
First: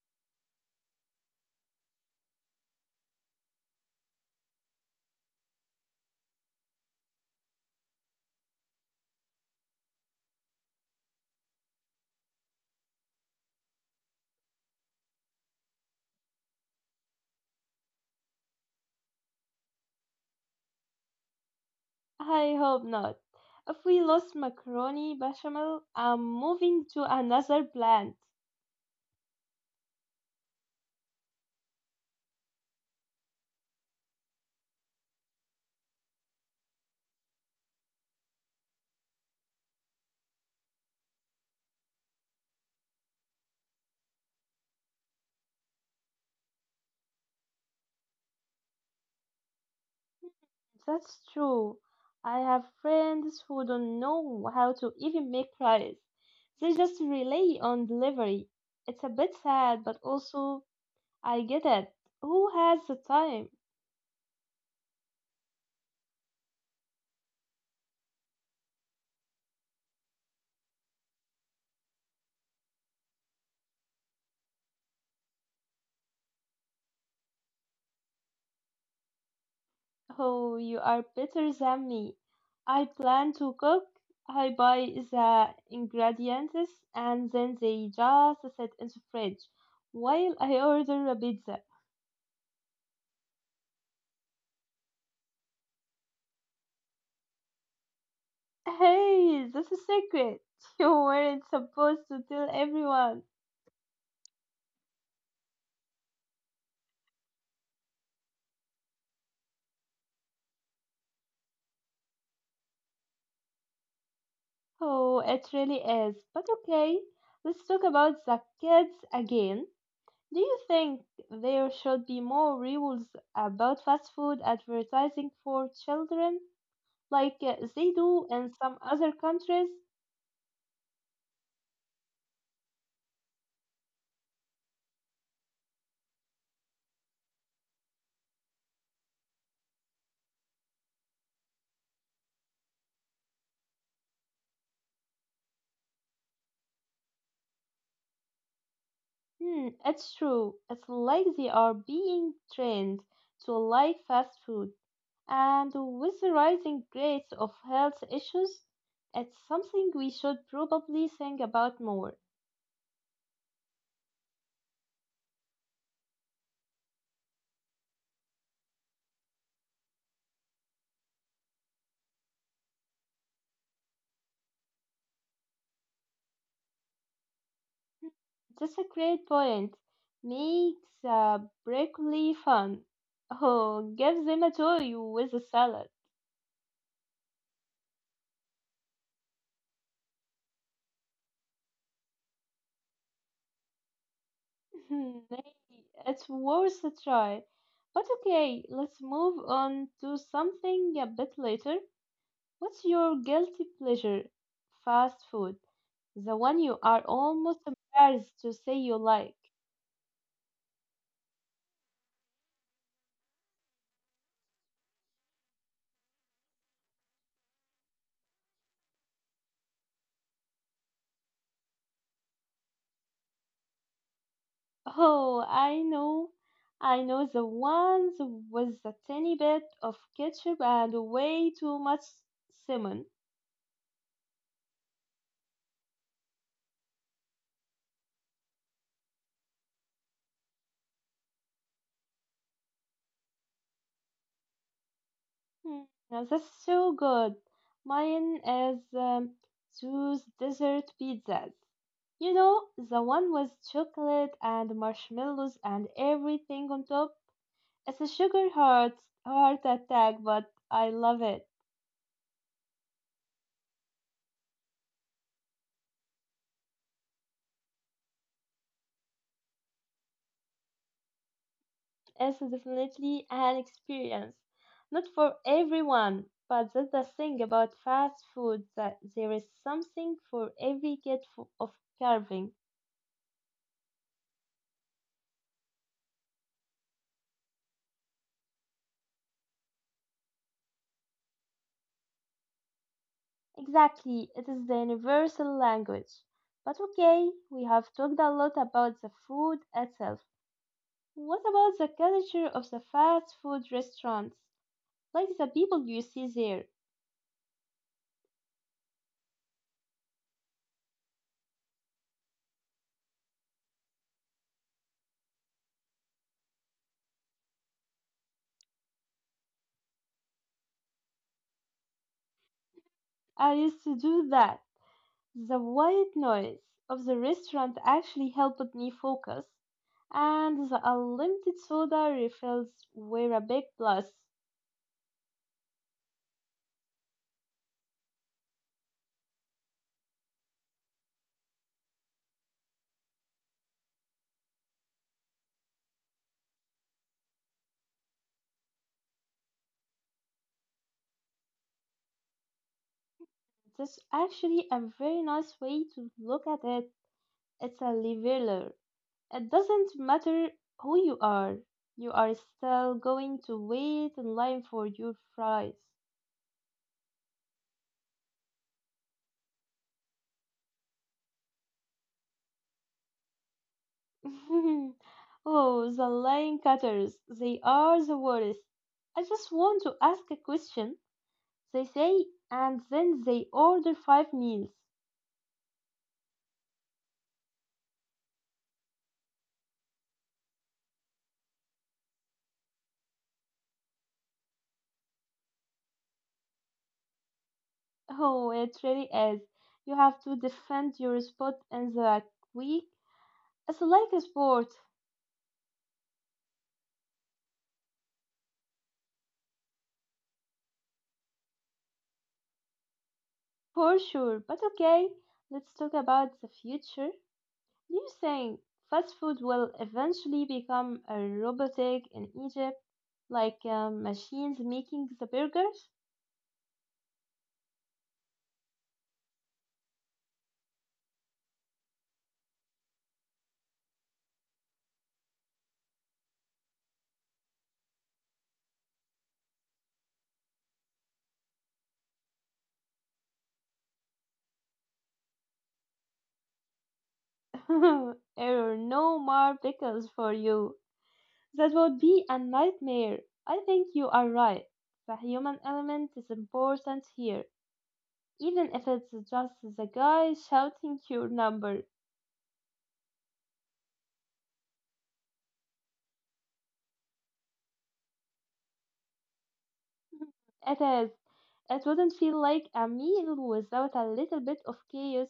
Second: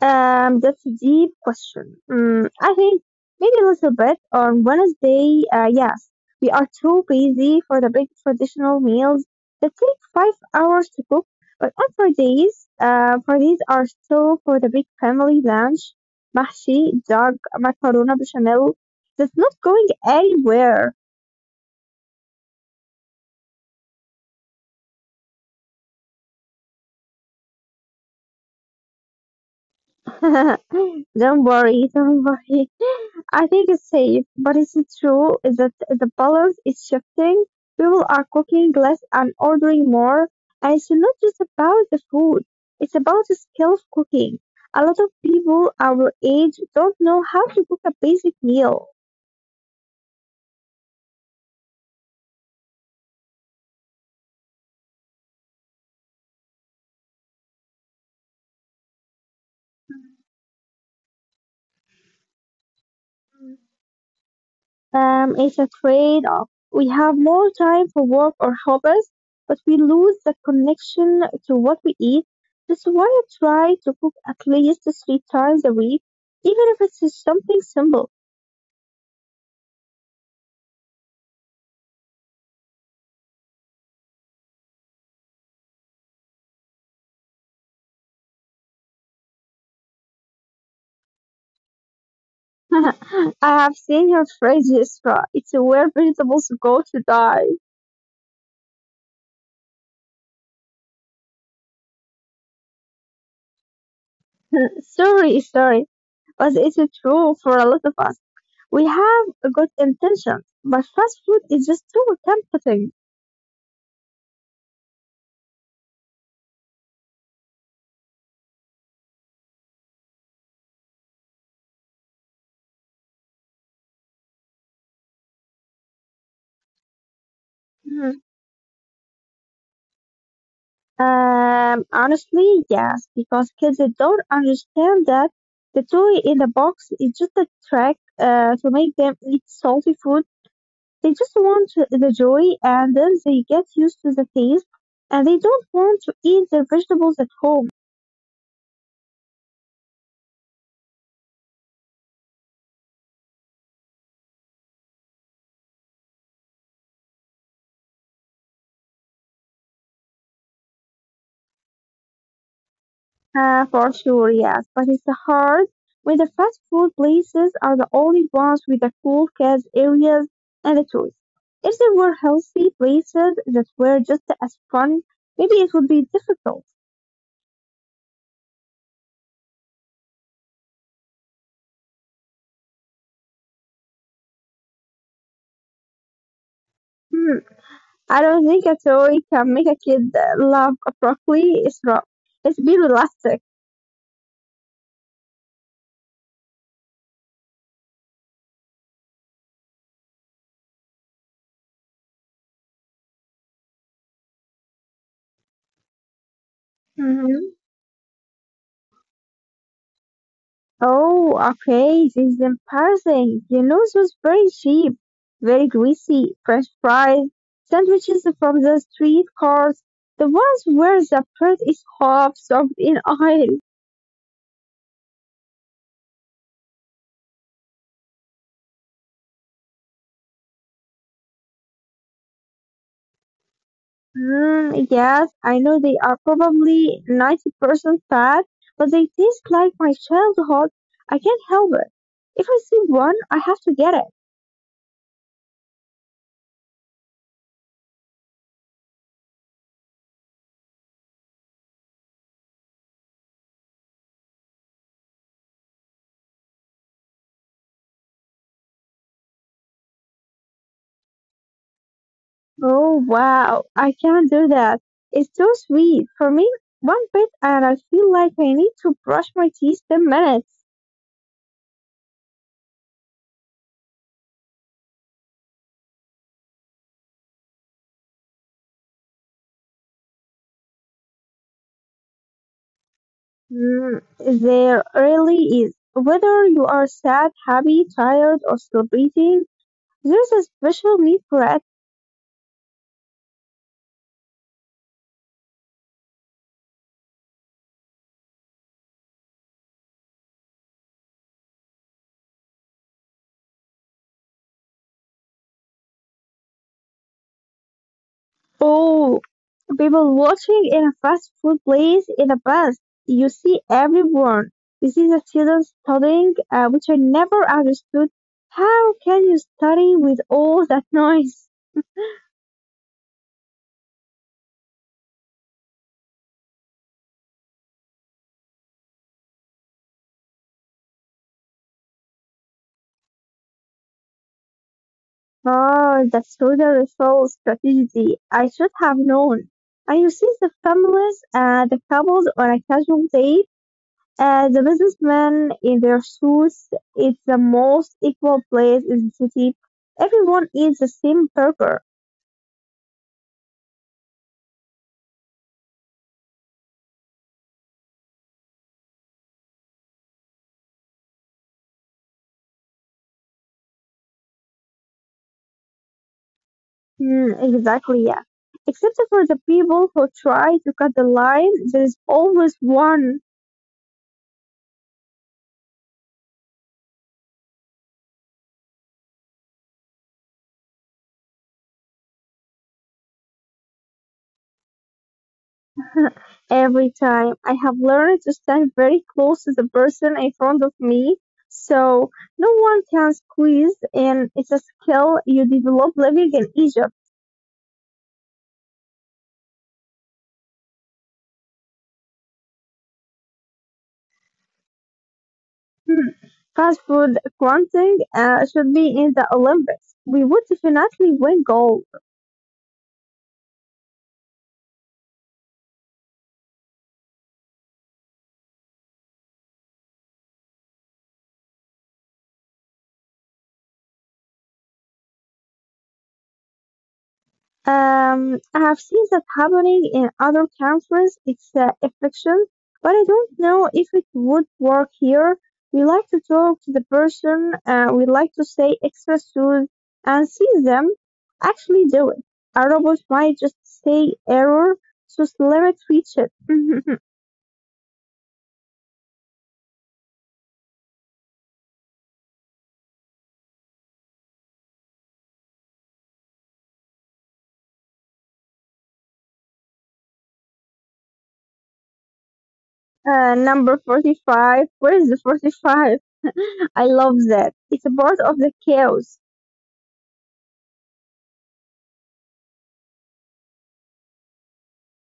Speaker 2: Um, that's a deep question. Mm, I think maybe a little bit on Wednesday. Uh, yes, we are too busy for the big traditional meals that take five hours to cook. But on Fridays, uh, Fridays are still for the big family lunch, mahshi, dog, macaroni bechamel. That's not going anywhere.
Speaker 1: I hope not. If we lost macaroni bechamel, I'm moving to another plant.
Speaker 2: Don't worry, don't worry. I think it's safe, but is it true is that the balance is shifting? People are cooking less and ordering more, and it's not just about the food. It's about the skill of cooking. A lot of people our age don't know how to cook a basic meal.
Speaker 1: That's true. I have friends who don't know how to even make rice. They just rely on delivery. It's a bit sad, but also I get it. Who has the time?
Speaker 2: Um, it's a trade-off. We have more time for work or hobbies, but we lose the connection to what we eat. That's why I try to cook at least three times a week, even if it's just something simple.
Speaker 1: Oh, you are better than me. I plan to cook, I buy the ingredients, and then they just sit in the fridge while I order a pizza.
Speaker 2: I have seen your phrases, Yusra. It's where vegetables go to die.
Speaker 1: Hey, that's a secret. You weren't supposed to tell everyone.
Speaker 2: Sorry, sorry, but it's true for a lot of us. We have a good intentions, but fast food is just too tempting.
Speaker 1: Oh, it really is. But okay, let's talk about the kids again. Do you think there should be more rules about fast food advertising for children, like uh, they
Speaker 2: Mhm.
Speaker 1: do in some other countries?
Speaker 2: Um, honestly, yes, because kids don't understand that the toy in the box is just a trick uh, to make them eat salty food. They just want the joy, and then they get used to the taste, and they don't want to eat their vegetables at home.
Speaker 1: Hmm, it's true. It's like they are being trained to like fast food. And with the rising rates of health issues, it's something we should probably think about more.
Speaker 2: Uh, for sure, yes, but it's hard when the fast food places are the only ones with the cool kids areas and the toys. If there were healthy places that were just as fun, maybe it would be difficult.
Speaker 1: That's a great point. Make the broccoli fun. Oh, give them a toy with a salad.
Speaker 2: Hmm, I don't think a toy can make a kid uh, love broccoli. It's wrong. It's be realistic.
Speaker 1: Hmm, maybe it's worth a try. But okay, let's move on to something a bit later. What's your guilty pleasure? Fast food. The one you are almost embarrassed to say you like.
Speaker 2: Oh, okay, this is embarrassing. The nose was very cheap, very greasy, fresh fries, sandwiches from the street cars, the ones where the bread is half soaked in oil.
Speaker 1: Oh, I know. I know the ones with a tiny bit of ketchup and way too much cinnamon.
Speaker 2: Mm, yes, I know they are probably ninety percent fat, but they taste like my childhood. I can't help it. If I see one, I have to get it.
Speaker 1: Hmm, now that's so good. Mine is um, those dessert pizzas. You know, the one with chocolate and marshmallows and everything on top. It's a sugar heart heart attack, but I love it.
Speaker 2: Oh wow, I can't do that. It's too sweet. For me, one bit and I feel like I need to brush my teeth ten minutes.
Speaker 1: It's definitely an experience. Not for everyone, but that's the thing about fast food, that there is something for every kid f- of carving.
Speaker 2: Mm, there really is. Whether you are sad, happy, tired, or celebrating, there's a special need for it.
Speaker 1: Exactly, it is the universal language. But okay, we have talked a lot about the food itself. What about the culture of the fast food restaurants? Like the people you see there.
Speaker 2: Oh, people watching in a fast food place in a bus. You see everyone. You see the children studying, uh, which I never understood. How can you study with all that noise?
Speaker 1: I used to do that. The white noise of the restaurant actually helped me focus, and the unlimited soda refills were a big plus.
Speaker 2: Ah, that's total full strategy. I should have known. I you see the families, uh, the couples on a casual date, uh, the businessmen in their suits. It's the most equal place in the city. Everyone eats the same burger.
Speaker 1: That's actually a very nice way to look at it. It's a leveler. It doesn't matter who you are, you are still going to wait in line for your fries.
Speaker 2: Hmm, exactly, yeah. Except for the people who try to cut the line, there is always one.
Speaker 1: Oh, the line cutters, they are the worst. I just want to ask a question, they say, and then they order five meals.
Speaker 2: Every time. I have learned to stand very close to the person in front of me so no one can squeeze. And it's a skill you develop living in Egypt.
Speaker 1: Oh, it really is. You have to defend your spot in the week. It's like a sport,
Speaker 2: Hmm. Fast food granting uh, should be in the Olympics. We would definitely win gold.
Speaker 1: for sure. But okay, let's talk about the future. Do you think fast food will eventually become a robotic in Egypt, like um, machines making the burgers?
Speaker 2: Um, I have seen that happening in other countries. It's uh, efficient, but I don't know if it would work here. We like to talk to the person, uh, we like to say extra soon and see them actually do it. A robot might just say error, so let it reach it.
Speaker 1: Error, no more pickles for you. That would be a nightmare. I think you are right. The human element is important here, even if it's just the guy shouting your number.
Speaker 2: Uh, number forty-five. Where is the forty-five? I love that. It's a part of the chaos.
Speaker 1: It is. It wouldn't feel like a meal without a little bit of chaos.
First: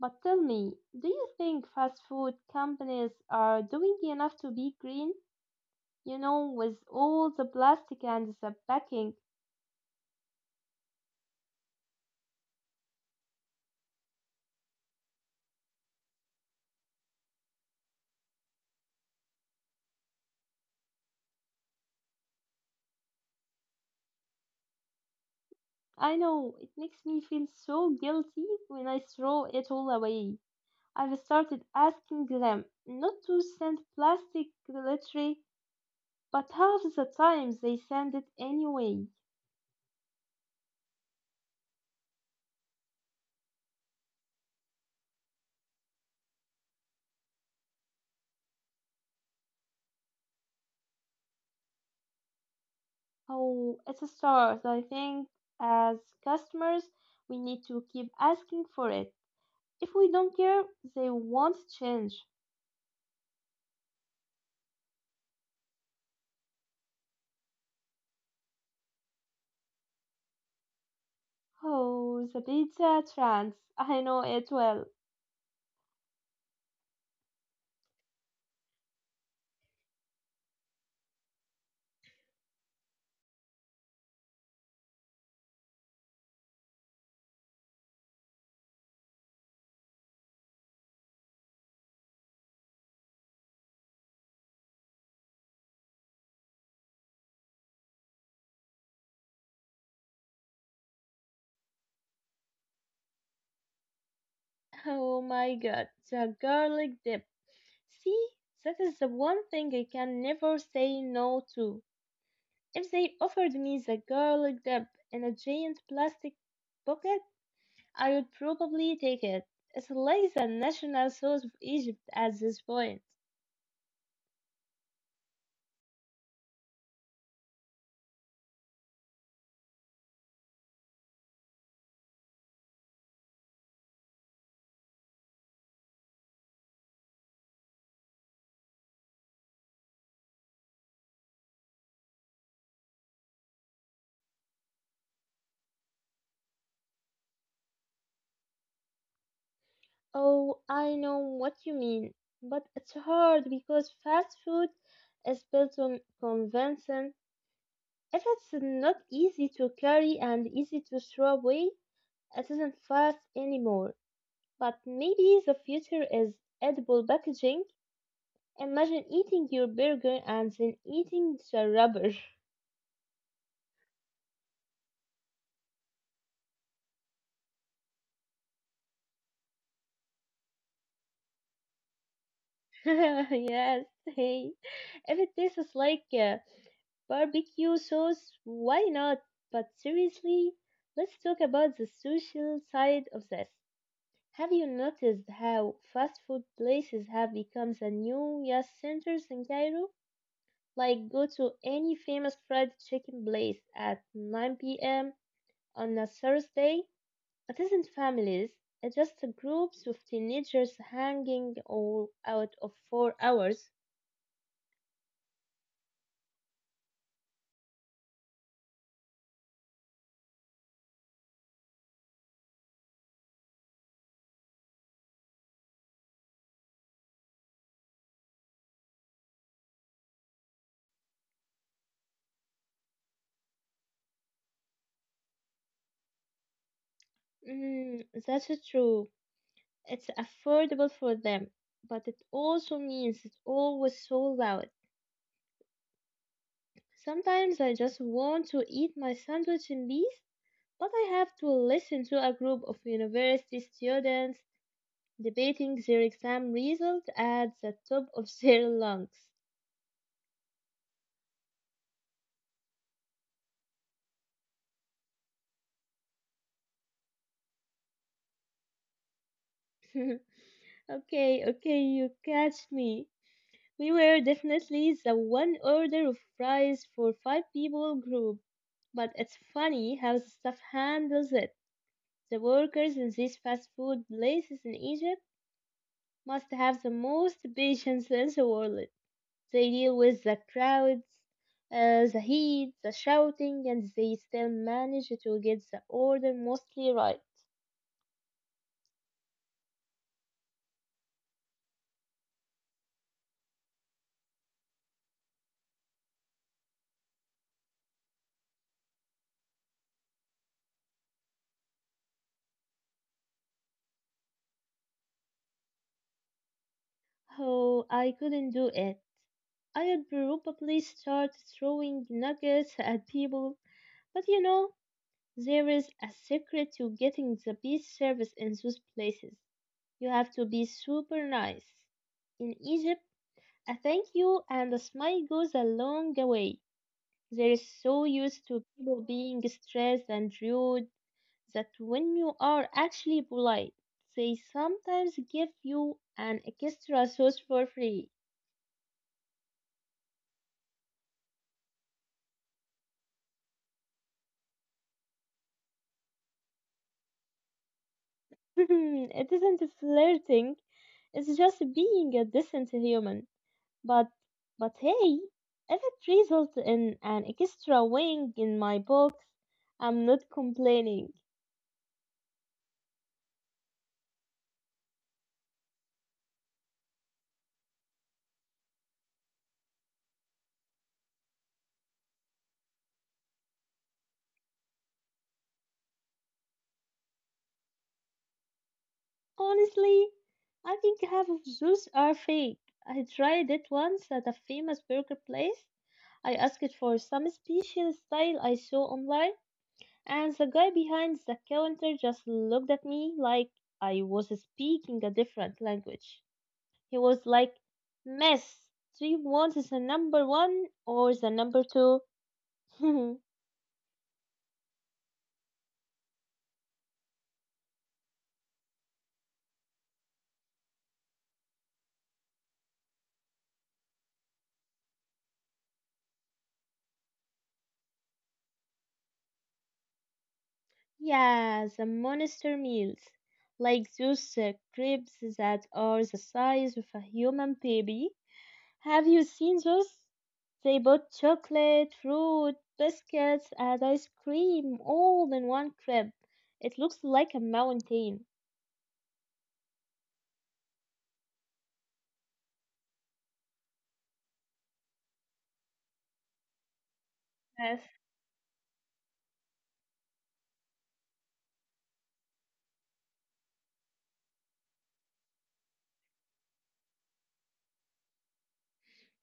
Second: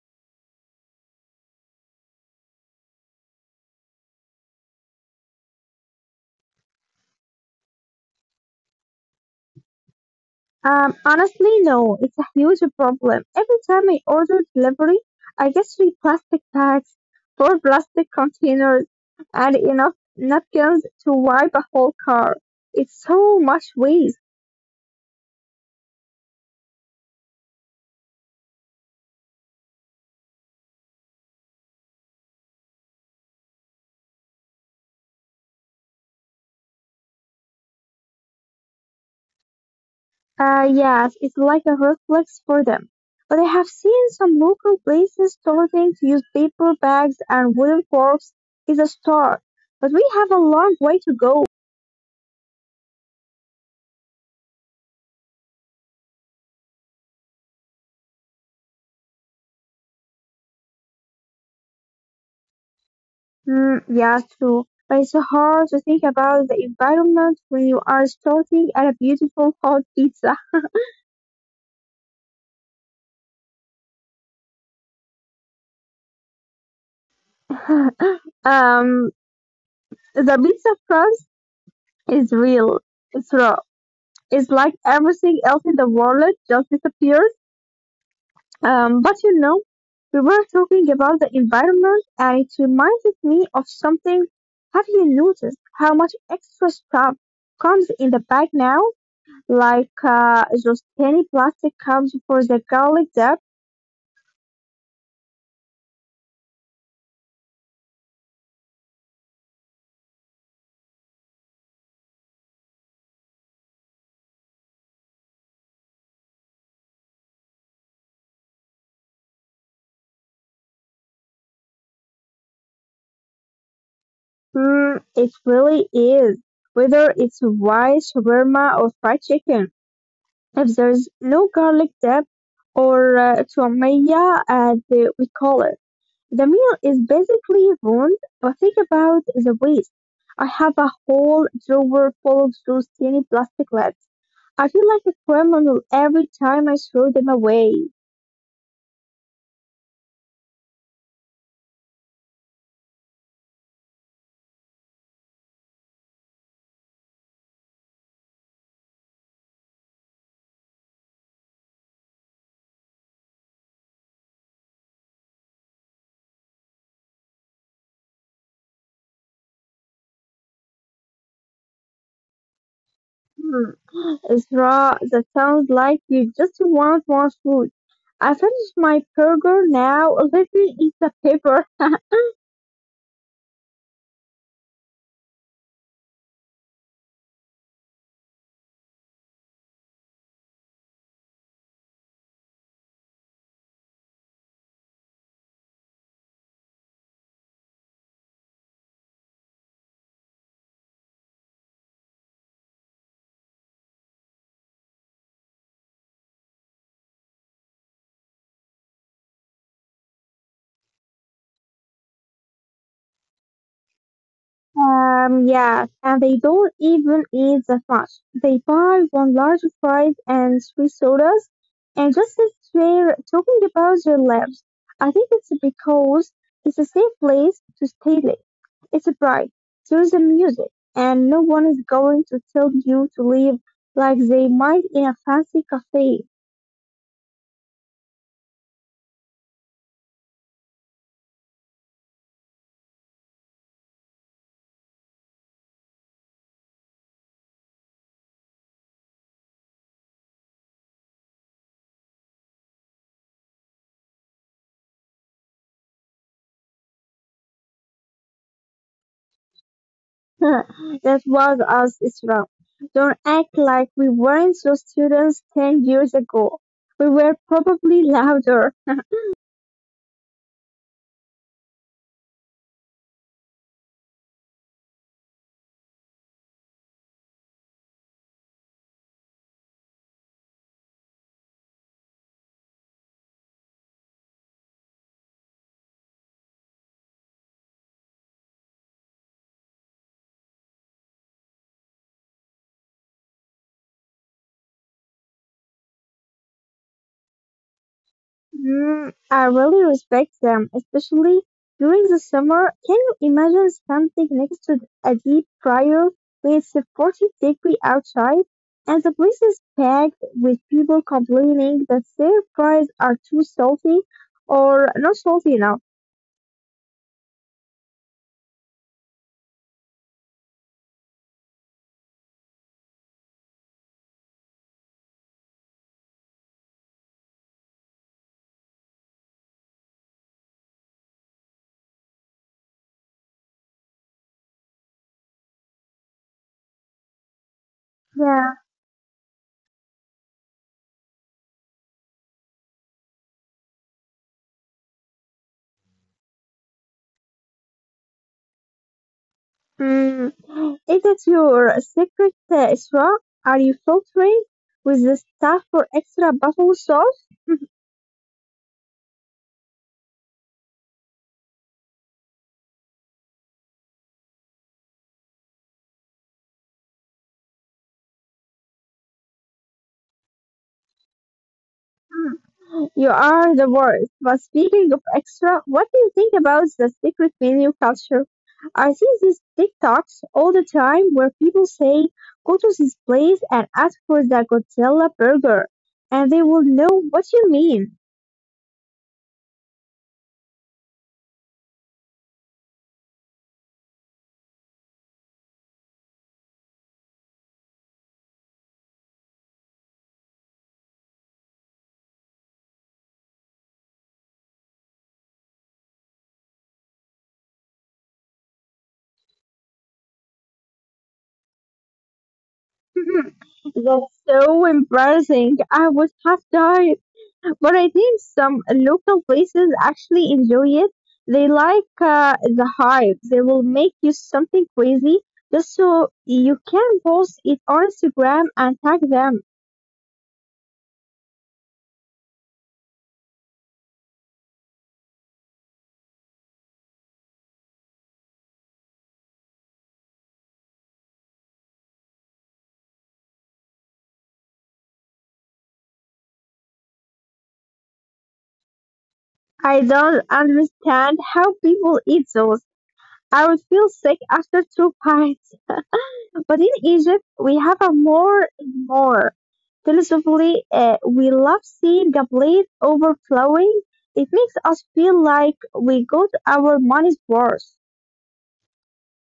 Speaker 1: But tell me, do you think fast food companies are doing enough to be green? You know, with all the plastic and the packing.
Speaker 2: Um, honestly, no, it's a huge problem. Every time I order delivery, I get three plastic bags, four plastic containers, and enough napkins to wipe a whole car. It's so much waste.
Speaker 1: I know it makes me feel so guilty when I throw it all away. I've started asking them not to send plastic literally, but half the time they send it anyway.
Speaker 2: Uh, yes, it's like a reflex for them. But I have seen some local places starting to use paper bags and wooden forks is a start. But we have a long way to go.
Speaker 1: Oh, it's a start. I think as customers, we need to keep asking for it. If we don't care, they won't change.
Speaker 2: Mm, yeah, true. But it's hard to think about the environment when you are sorting at a beautiful hot pizza.
Speaker 1: Oh, the pizza trance. I know it well.
Speaker 2: Um, the pizza crust is real. It's raw. It's like everything else in the world just disappears. Um, but you know, we were talking about the environment, and it reminded me of something. Have you noticed how much extra stuff comes in the bag now? Like uh, those tiny plastic cups for the garlic.
Speaker 1: Oh my god, the garlic dip. See, that is the one thing I can never say no to. If they offered me the garlic dip in a giant plastic bucket, I would probably take it. It's like the national sauce of Egypt at this point.
Speaker 2: Mm, it really is. Whether it's rice, shawarma, or fried chicken, if there's no garlic dip or uh, تومية, as they- we call it, the meal is basically ruined. But think about the waste. I have a whole drawer full of those tiny plastic lids. I feel like a criminal every time I throw them away.
Speaker 1: Oh, I know what you mean, but it's hard because fast food is built on convention. If it's not easy to carry and easy to throw away, it isn't fast anymore. But maybe the future is edible packaging. Imagine eating your burger and then eating the rubber.
Speaker 2: Hmm, Ezra, that sounds like you just want more food. I finished my burger now. Let me eat the paper.
Speaker 1: Yes, hey. If it tastes like uh, barbecue sauce, why not? But seriously, let's talk about the social side of this. Have you noticed how fast food places have become the new yes centers in Cairo? Like go to any famous fried chicken place at nine p m on a Thursday. It isn't families, it's just groups of teenagers hanging all out of four hours.
Speaker 2: Um, yeah, and they don't even eat that much. They buy one large fries and three sodas and just sit there talking about their lives. I think it's because it's a safe place to stay late. It's a bright. There's the music, and no one is going to tell you to leave like they might in a fancy cafe.
Speaker 1: Mm, that's so true. It's affordable for them, but it also means it's always sold out. Sometimes I just want to eat my sandwich in peace, but I have to listen to a group of university students debating their exam result at the top of their lungs.
Speaker 2: That was us is wrong. Don't act like we weren't those students ten years ago. We were probably louder.
Speaker 1: Okay, okay, you catch me. We were definitely the one order of fries for five people group. But it's funny how the staff handles it. The workers in these fast food places in Egypt must have the most patience in the world. They deal with the crowds, uh, the heat, the shouting, and they still manage to get the order mostly right.
Speaker 2: Mm, I really respect them, especially during the summer. Can you imagine standing next to a deep fryer when it's a forty degree outside and the place is packed with people complaining that their fries are too salty or not salty enough?
Speaker 1: Oh, I couldn't do it. I'd probably start throwing nuggets at people. But you know, there is a secret to getting the best service in those places. You have to be super nice. In Egypt, a thank you and a smile goes a long way. They're so used
Speaker 2: Yeah.
Speaker 1: to people being stressed and rude that when you are actually polite, they sometimes give you an extra sauce for free.
Speaker 2: Mm, is that your secret uh, Isra? Are you filtering with the stuff for extra buffalo sauce?
Speaker 1: It isn't flirting, it's just being a decent human. But, but hey, if it results in an extra wing in my books, I'm not complaining.
Speaker 2: Mm, you are the worst. But speaking of extra, what do you think about the secret menu culture? I see these TikToks all the time where people say, go to this place and ask for the Godzilla burger, and they will know what you mean.
Speaker 1: Honestly, I think half of those are fake. I tried it once at a famous burger place. I asked for some special style I saw online, and the guy behind the counter just looked at me like I was speaking a different language. He was like, "Miss, do you want the number one or the number two?"
Speaker 2: That's so embarrassing. I would have died. But I think some local places actually enjoy it. They like uh, the hype. They will make you something crazy just so you can post it on Instagram and tag them.
Speaker 1: Yeah, the monster meals. Like those uh, crepes that are the size of a human baby. Have you seen those? They put chocolate, fruit, biscuits, and ice cream all in one crepe. It looks like a mountain.
Speaker 2: I don't understand how people eat those. I would feel sick after two bites. But in Egypt, we have
Speaker 1: Yes.
Speaker 2: a more and more. Philosophically, uh, we love seeing a plate overflowing. It makes us feel like we got our money's worth.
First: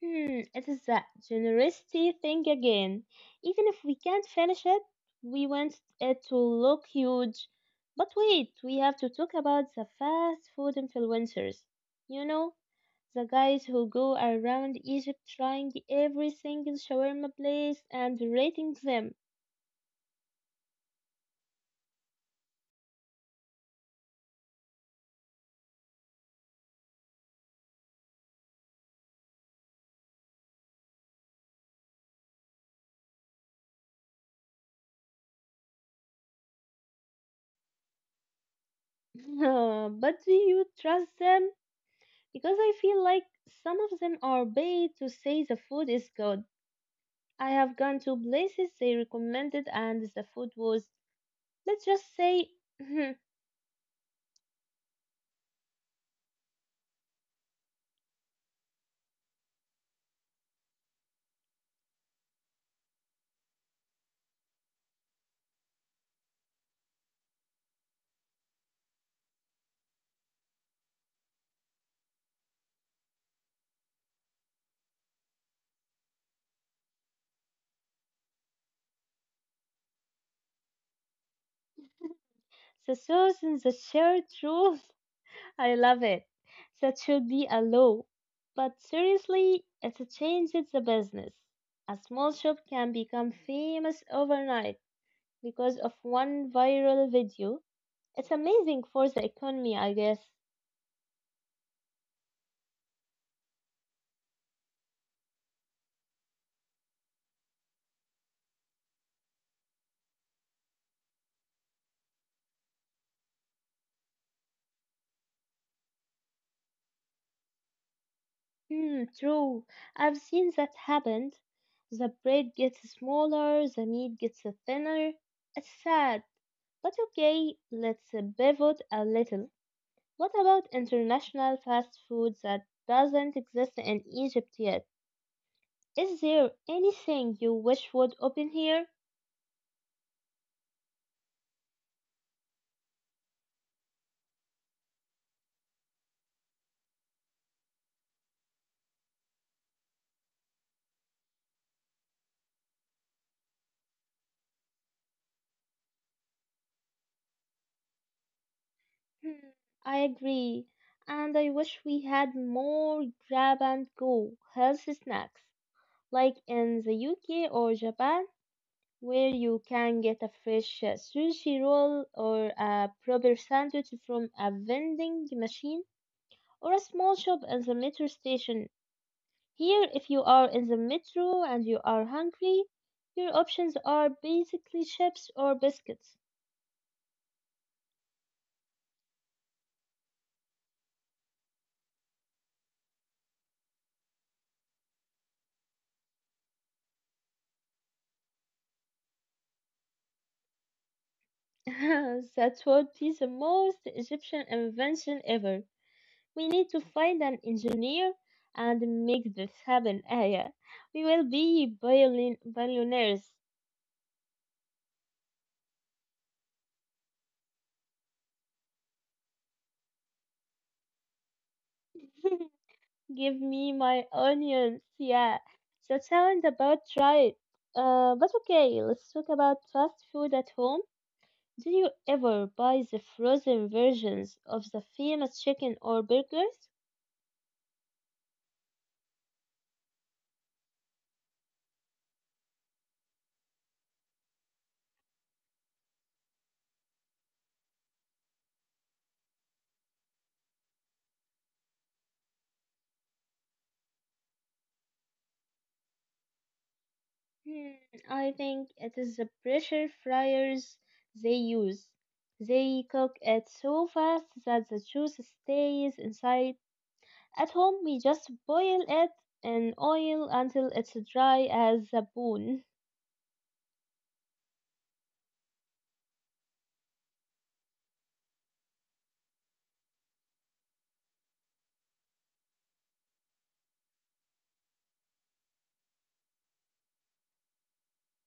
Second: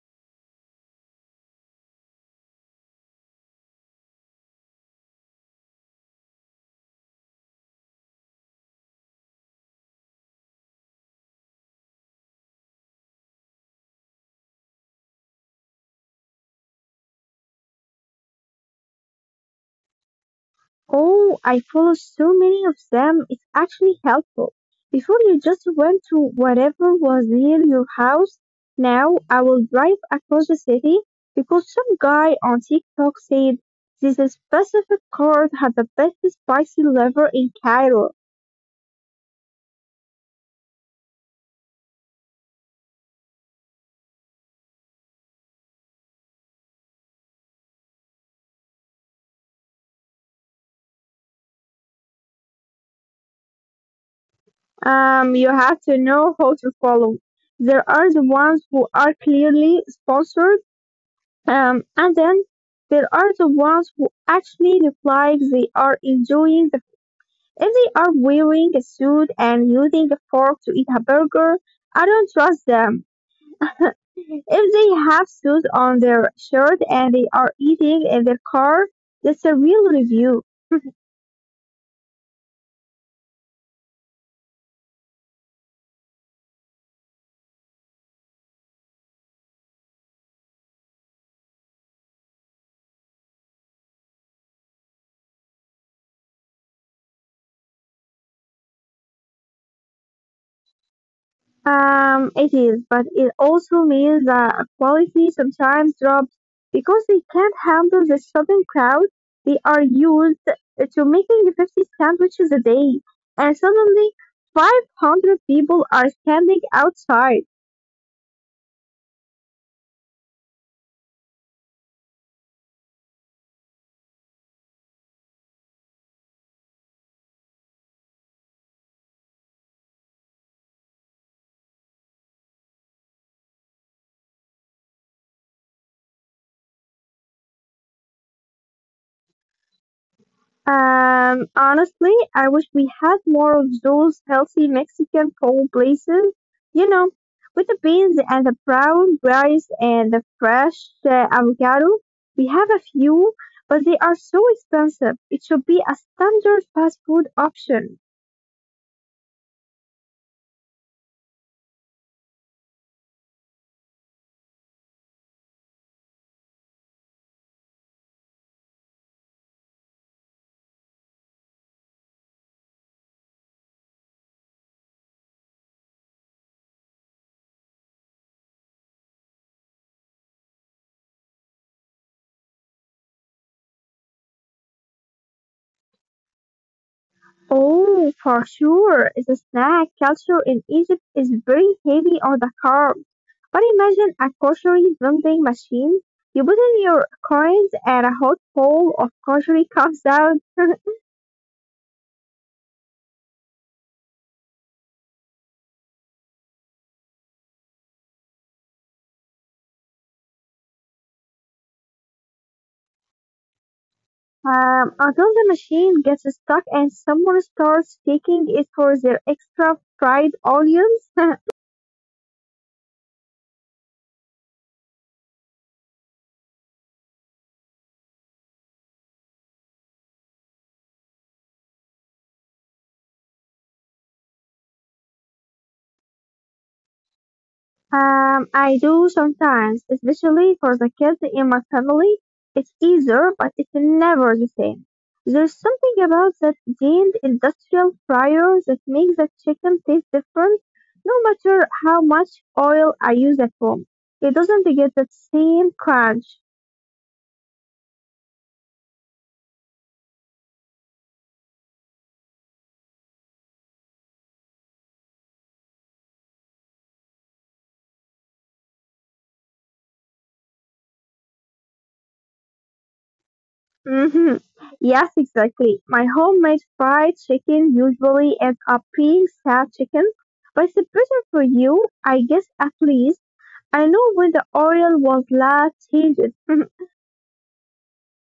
Speaker 1: Hmm, it is that generosity thing again. Even if we can't finish it, we want it to look huge. But wait, we have to talk about the fast food influencers. You know, the guys who go around Egypt trying every single shawarma place and rating them.
Speaker 2: Oh, I follow so many of them. It's actually helpful. Before you just went to whatever was near your house. Now I will drive across the city because some guy on TikTok said this specific card had the best spicy liver in Cairo.
Speaker 1: But do you trust them? Because I feel like some of them are paid to say the food is good, I have gone to places they recommended and the food was, let's just say,
Speaker 2: Um, you have to know how to follow. There are the ones who are clearly sponsored, um, and then there are the ones who actually look like they are enjoying the if they are wearing a suit and using a fork to eat a burger, I don't trust them. If they have suits on their shirt and they are eating in their car, that's a real review.
Speaker 1: the sauce and the shared rule. I love it. That should be a law. But seriously, it's a change. changes the business. A small shop can become famous overnight because of one viral video. It's amazing for the economy, I guess.
Speaker 2: Um, it is, but it also means that quality sometimes drops because they can't handle the sudden crowd. They are used to making fifty sandwiches a day, and suddenly five hundred people are standing outside.
Speaker 1: Hmm, true. I've seen that happen. The bread gets smaller, the meat gets thinner. It's sad. But okay, let's pivot a little. What about international fast food that doesn't exist in Egypt yet? Is there anything you wish would open here?
Speaker 2: Um, honestly, I wish we had more of those healthy Mexican cold places, you know, with the beans and the brown rice and the fresh uh, avocado. We have a few, but they are so expensive. It should be a standard fast food option.
Speaker 1: Hmm, I agree. And I wish we had more grab and go healthy snacks, like in the U K or Japan, where you can get a fresh uh, sushi roll or a proper sandwich from a vending machine or a small shop in the metro station. Here, if you are in the metro and you are hungry, your options are basically chips or biscuits.
Speaker 2: Oh, for sure. The snack culture in Egypt is very heavy on the carbs. But imagine a grocery vending machine. You put in your coins and a hot bowl of grocery comes out.
Speaker 1: That would be the most Egyptian invention ever. We need to find an engineer and make this happen, Aya. We will be billion- billionaires.
Speaker 2: Um, until the machine gets stuck and someone starts taking it for their extra fried onions.
Speaker 1: Give me my onions. Yeah, that sounds about right. Uh, but okay, let's talk about fast food at home. Do you ever buy the frozen versions of the famous chicken or burgers?
Speaker 2: Um, I do sometimes, especially for the kids in my family. It's easier, but it's never the same. There's something about that deemed industrial fryer that makes the chicken taste different, no matter how much oil I use at home. It doesn't get that same crunch.
Speaker 1: Hmm, I think it is the pressure fryers they use. They cook it so fast that the juice stays inside. At home, we just boil it in oil until it's dry as a bone.
Speaker 2: Hmm. Yes, exactly. My homemade fried chicken usually ends up being sad chicken, but it's a present for you, I guess at least. I know when the Oriole was last painted,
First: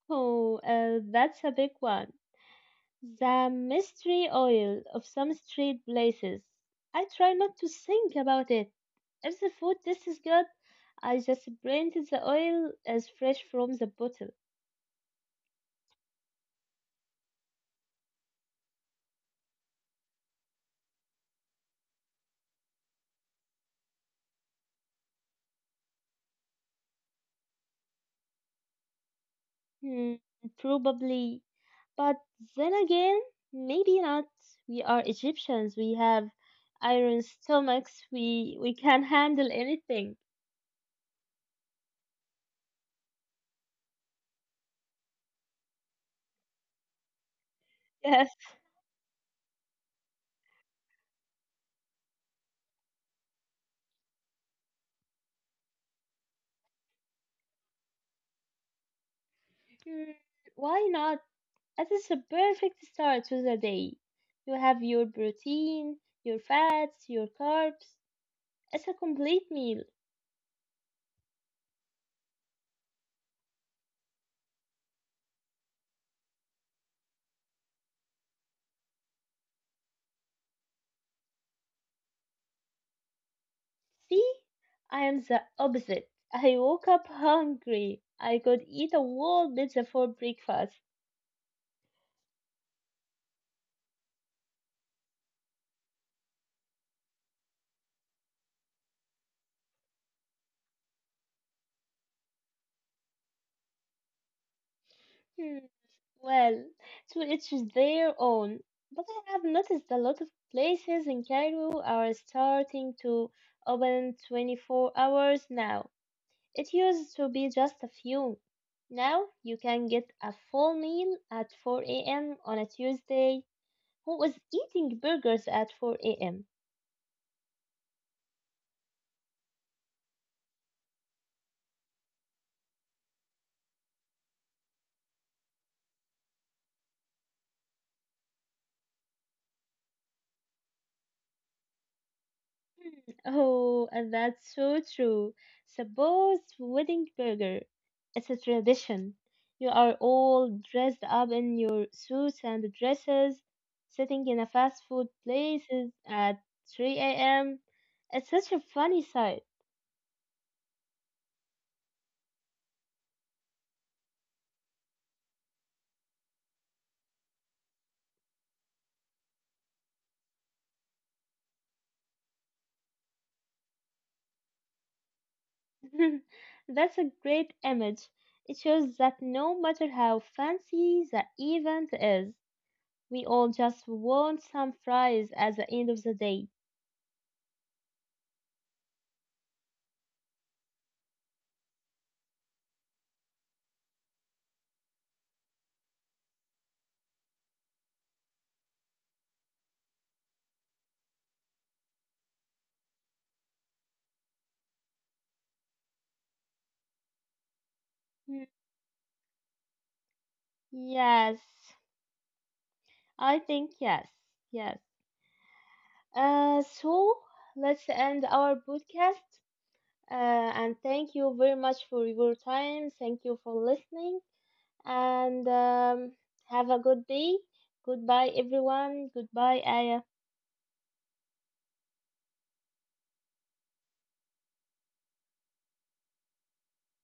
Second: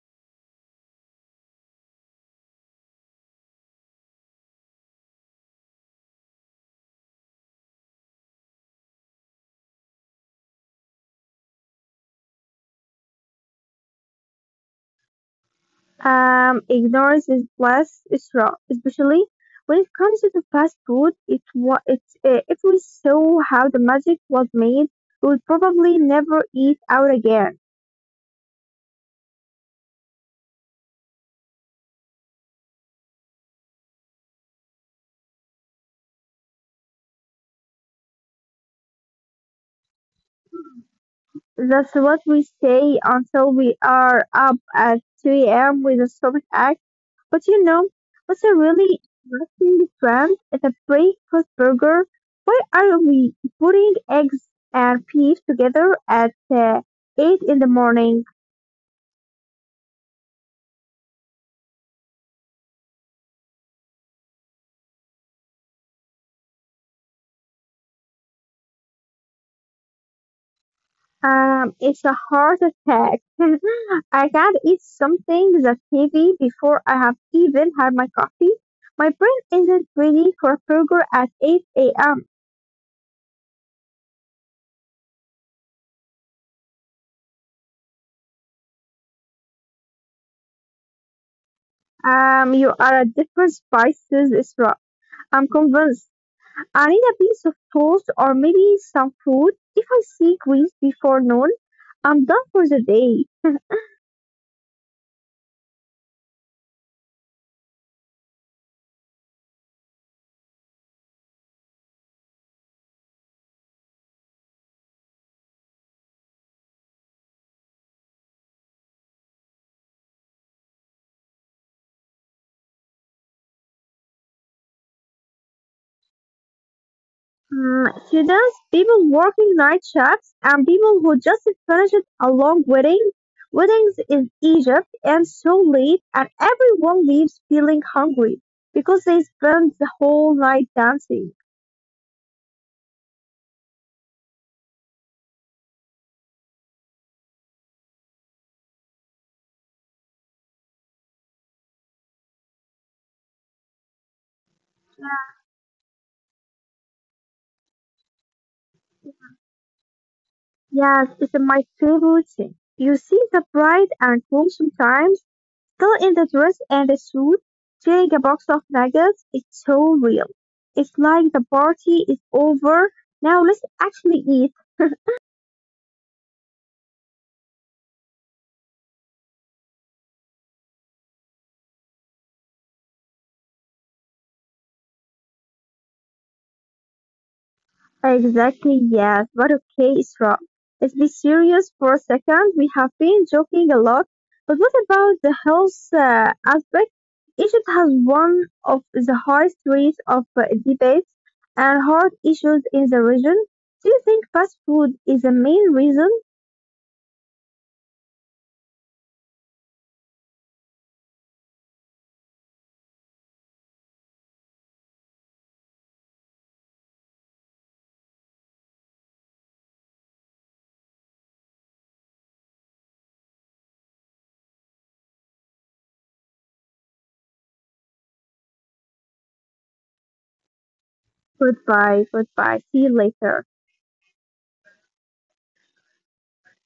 Speaker 1: Oh, uh, that's a big one. The mystery oil of some street places. I try not to think about it. If the food tastes good, I just blend the oil as fresh from the bottle.
Speaker 2: um, ignorance is bliss, is wrong, especially when it comes to the fast food. It wa it, uh, if we saw how the magic was made, we would probably never eat out again.
Speaker 1: Hmm, probably. But then again, maybe not. We are Egyptians. We have iron stomachs. We we can handle anything.
Speaker 2: That's what we say until we are up at three a m with a stomach ache. But you know
Speaker 1: Yes.
Speaker 2: what's a really interesting trend is a breakfast burger. Why are we putting eggs and beef together at uh, eight in the morning?
Speaker 1: Hmm, why not? That is a perfect start to the day. You have your protein, your fats, your carbs. It's a complete meal.
Speaker 2: Um, it's a heart attack. I can't eat something that's heavy before I have even had my coffee. My brain isn't ready for a burger at eight a m.
Speaker 1: See, I am the opposite. I woke up hungry. I could eat a whole pizza for breakfast.
Speaker 2: Um, you are a different spices, Isra. I'm convinced. I need a piece of toast or maybe some fruit. If I see greens before noon, I'm done for the day.
Speaker 1: Hmm, well, to each their own. But I have noticed a lot of places in Cairo are starting to open twenty-four hours now. It used to be just a few. Now you can get a full meal at four a m on a Tuesday. Who was eating burgers at four a m?
Speaker 2: Mm, students, people working night shifts, and people who just finished a long wedding. Weddings in Egypt end so late, and everyone leaves feeling hungry because they spend the whole night dancing.
Speaker 1: Hmm, oh, and that's so true. Suppose wedding burger. It's a tradition. You are all dressed up in your suits and dresses, sitting in a fast food places at three a m. It's such a funny sight.
Speaker 2: Yes, it's my favorite thing. You see the bride and groom sometimes, girl in the dress and the suit, stealing a box of nuggets. It's so real. It's like the party is over. Now let's actually eat.
Speaker 1: That's a great image. It shows that no matter how fancy the event is, we all just want some fries at the end of the day.
Speaker 2: Exactly, yes, but okay, Isra. Let's be serious for a second. We have been joking a lot, but what about the health uh, aspect? Egypt has one of the highest rates of uh, debates and heart issues in the region. Do you think fast food is the main reason?
Speaker 1: Hmm. Yes, I think yes, yes. Uh, so let's end our podcast. Uh, and thank you very much for your time. Thank you for listening. And um, have a good day. Goodbye, everyone. Goodbye, Aya.
Speaker 2: Goodbye, goodbye. See you later.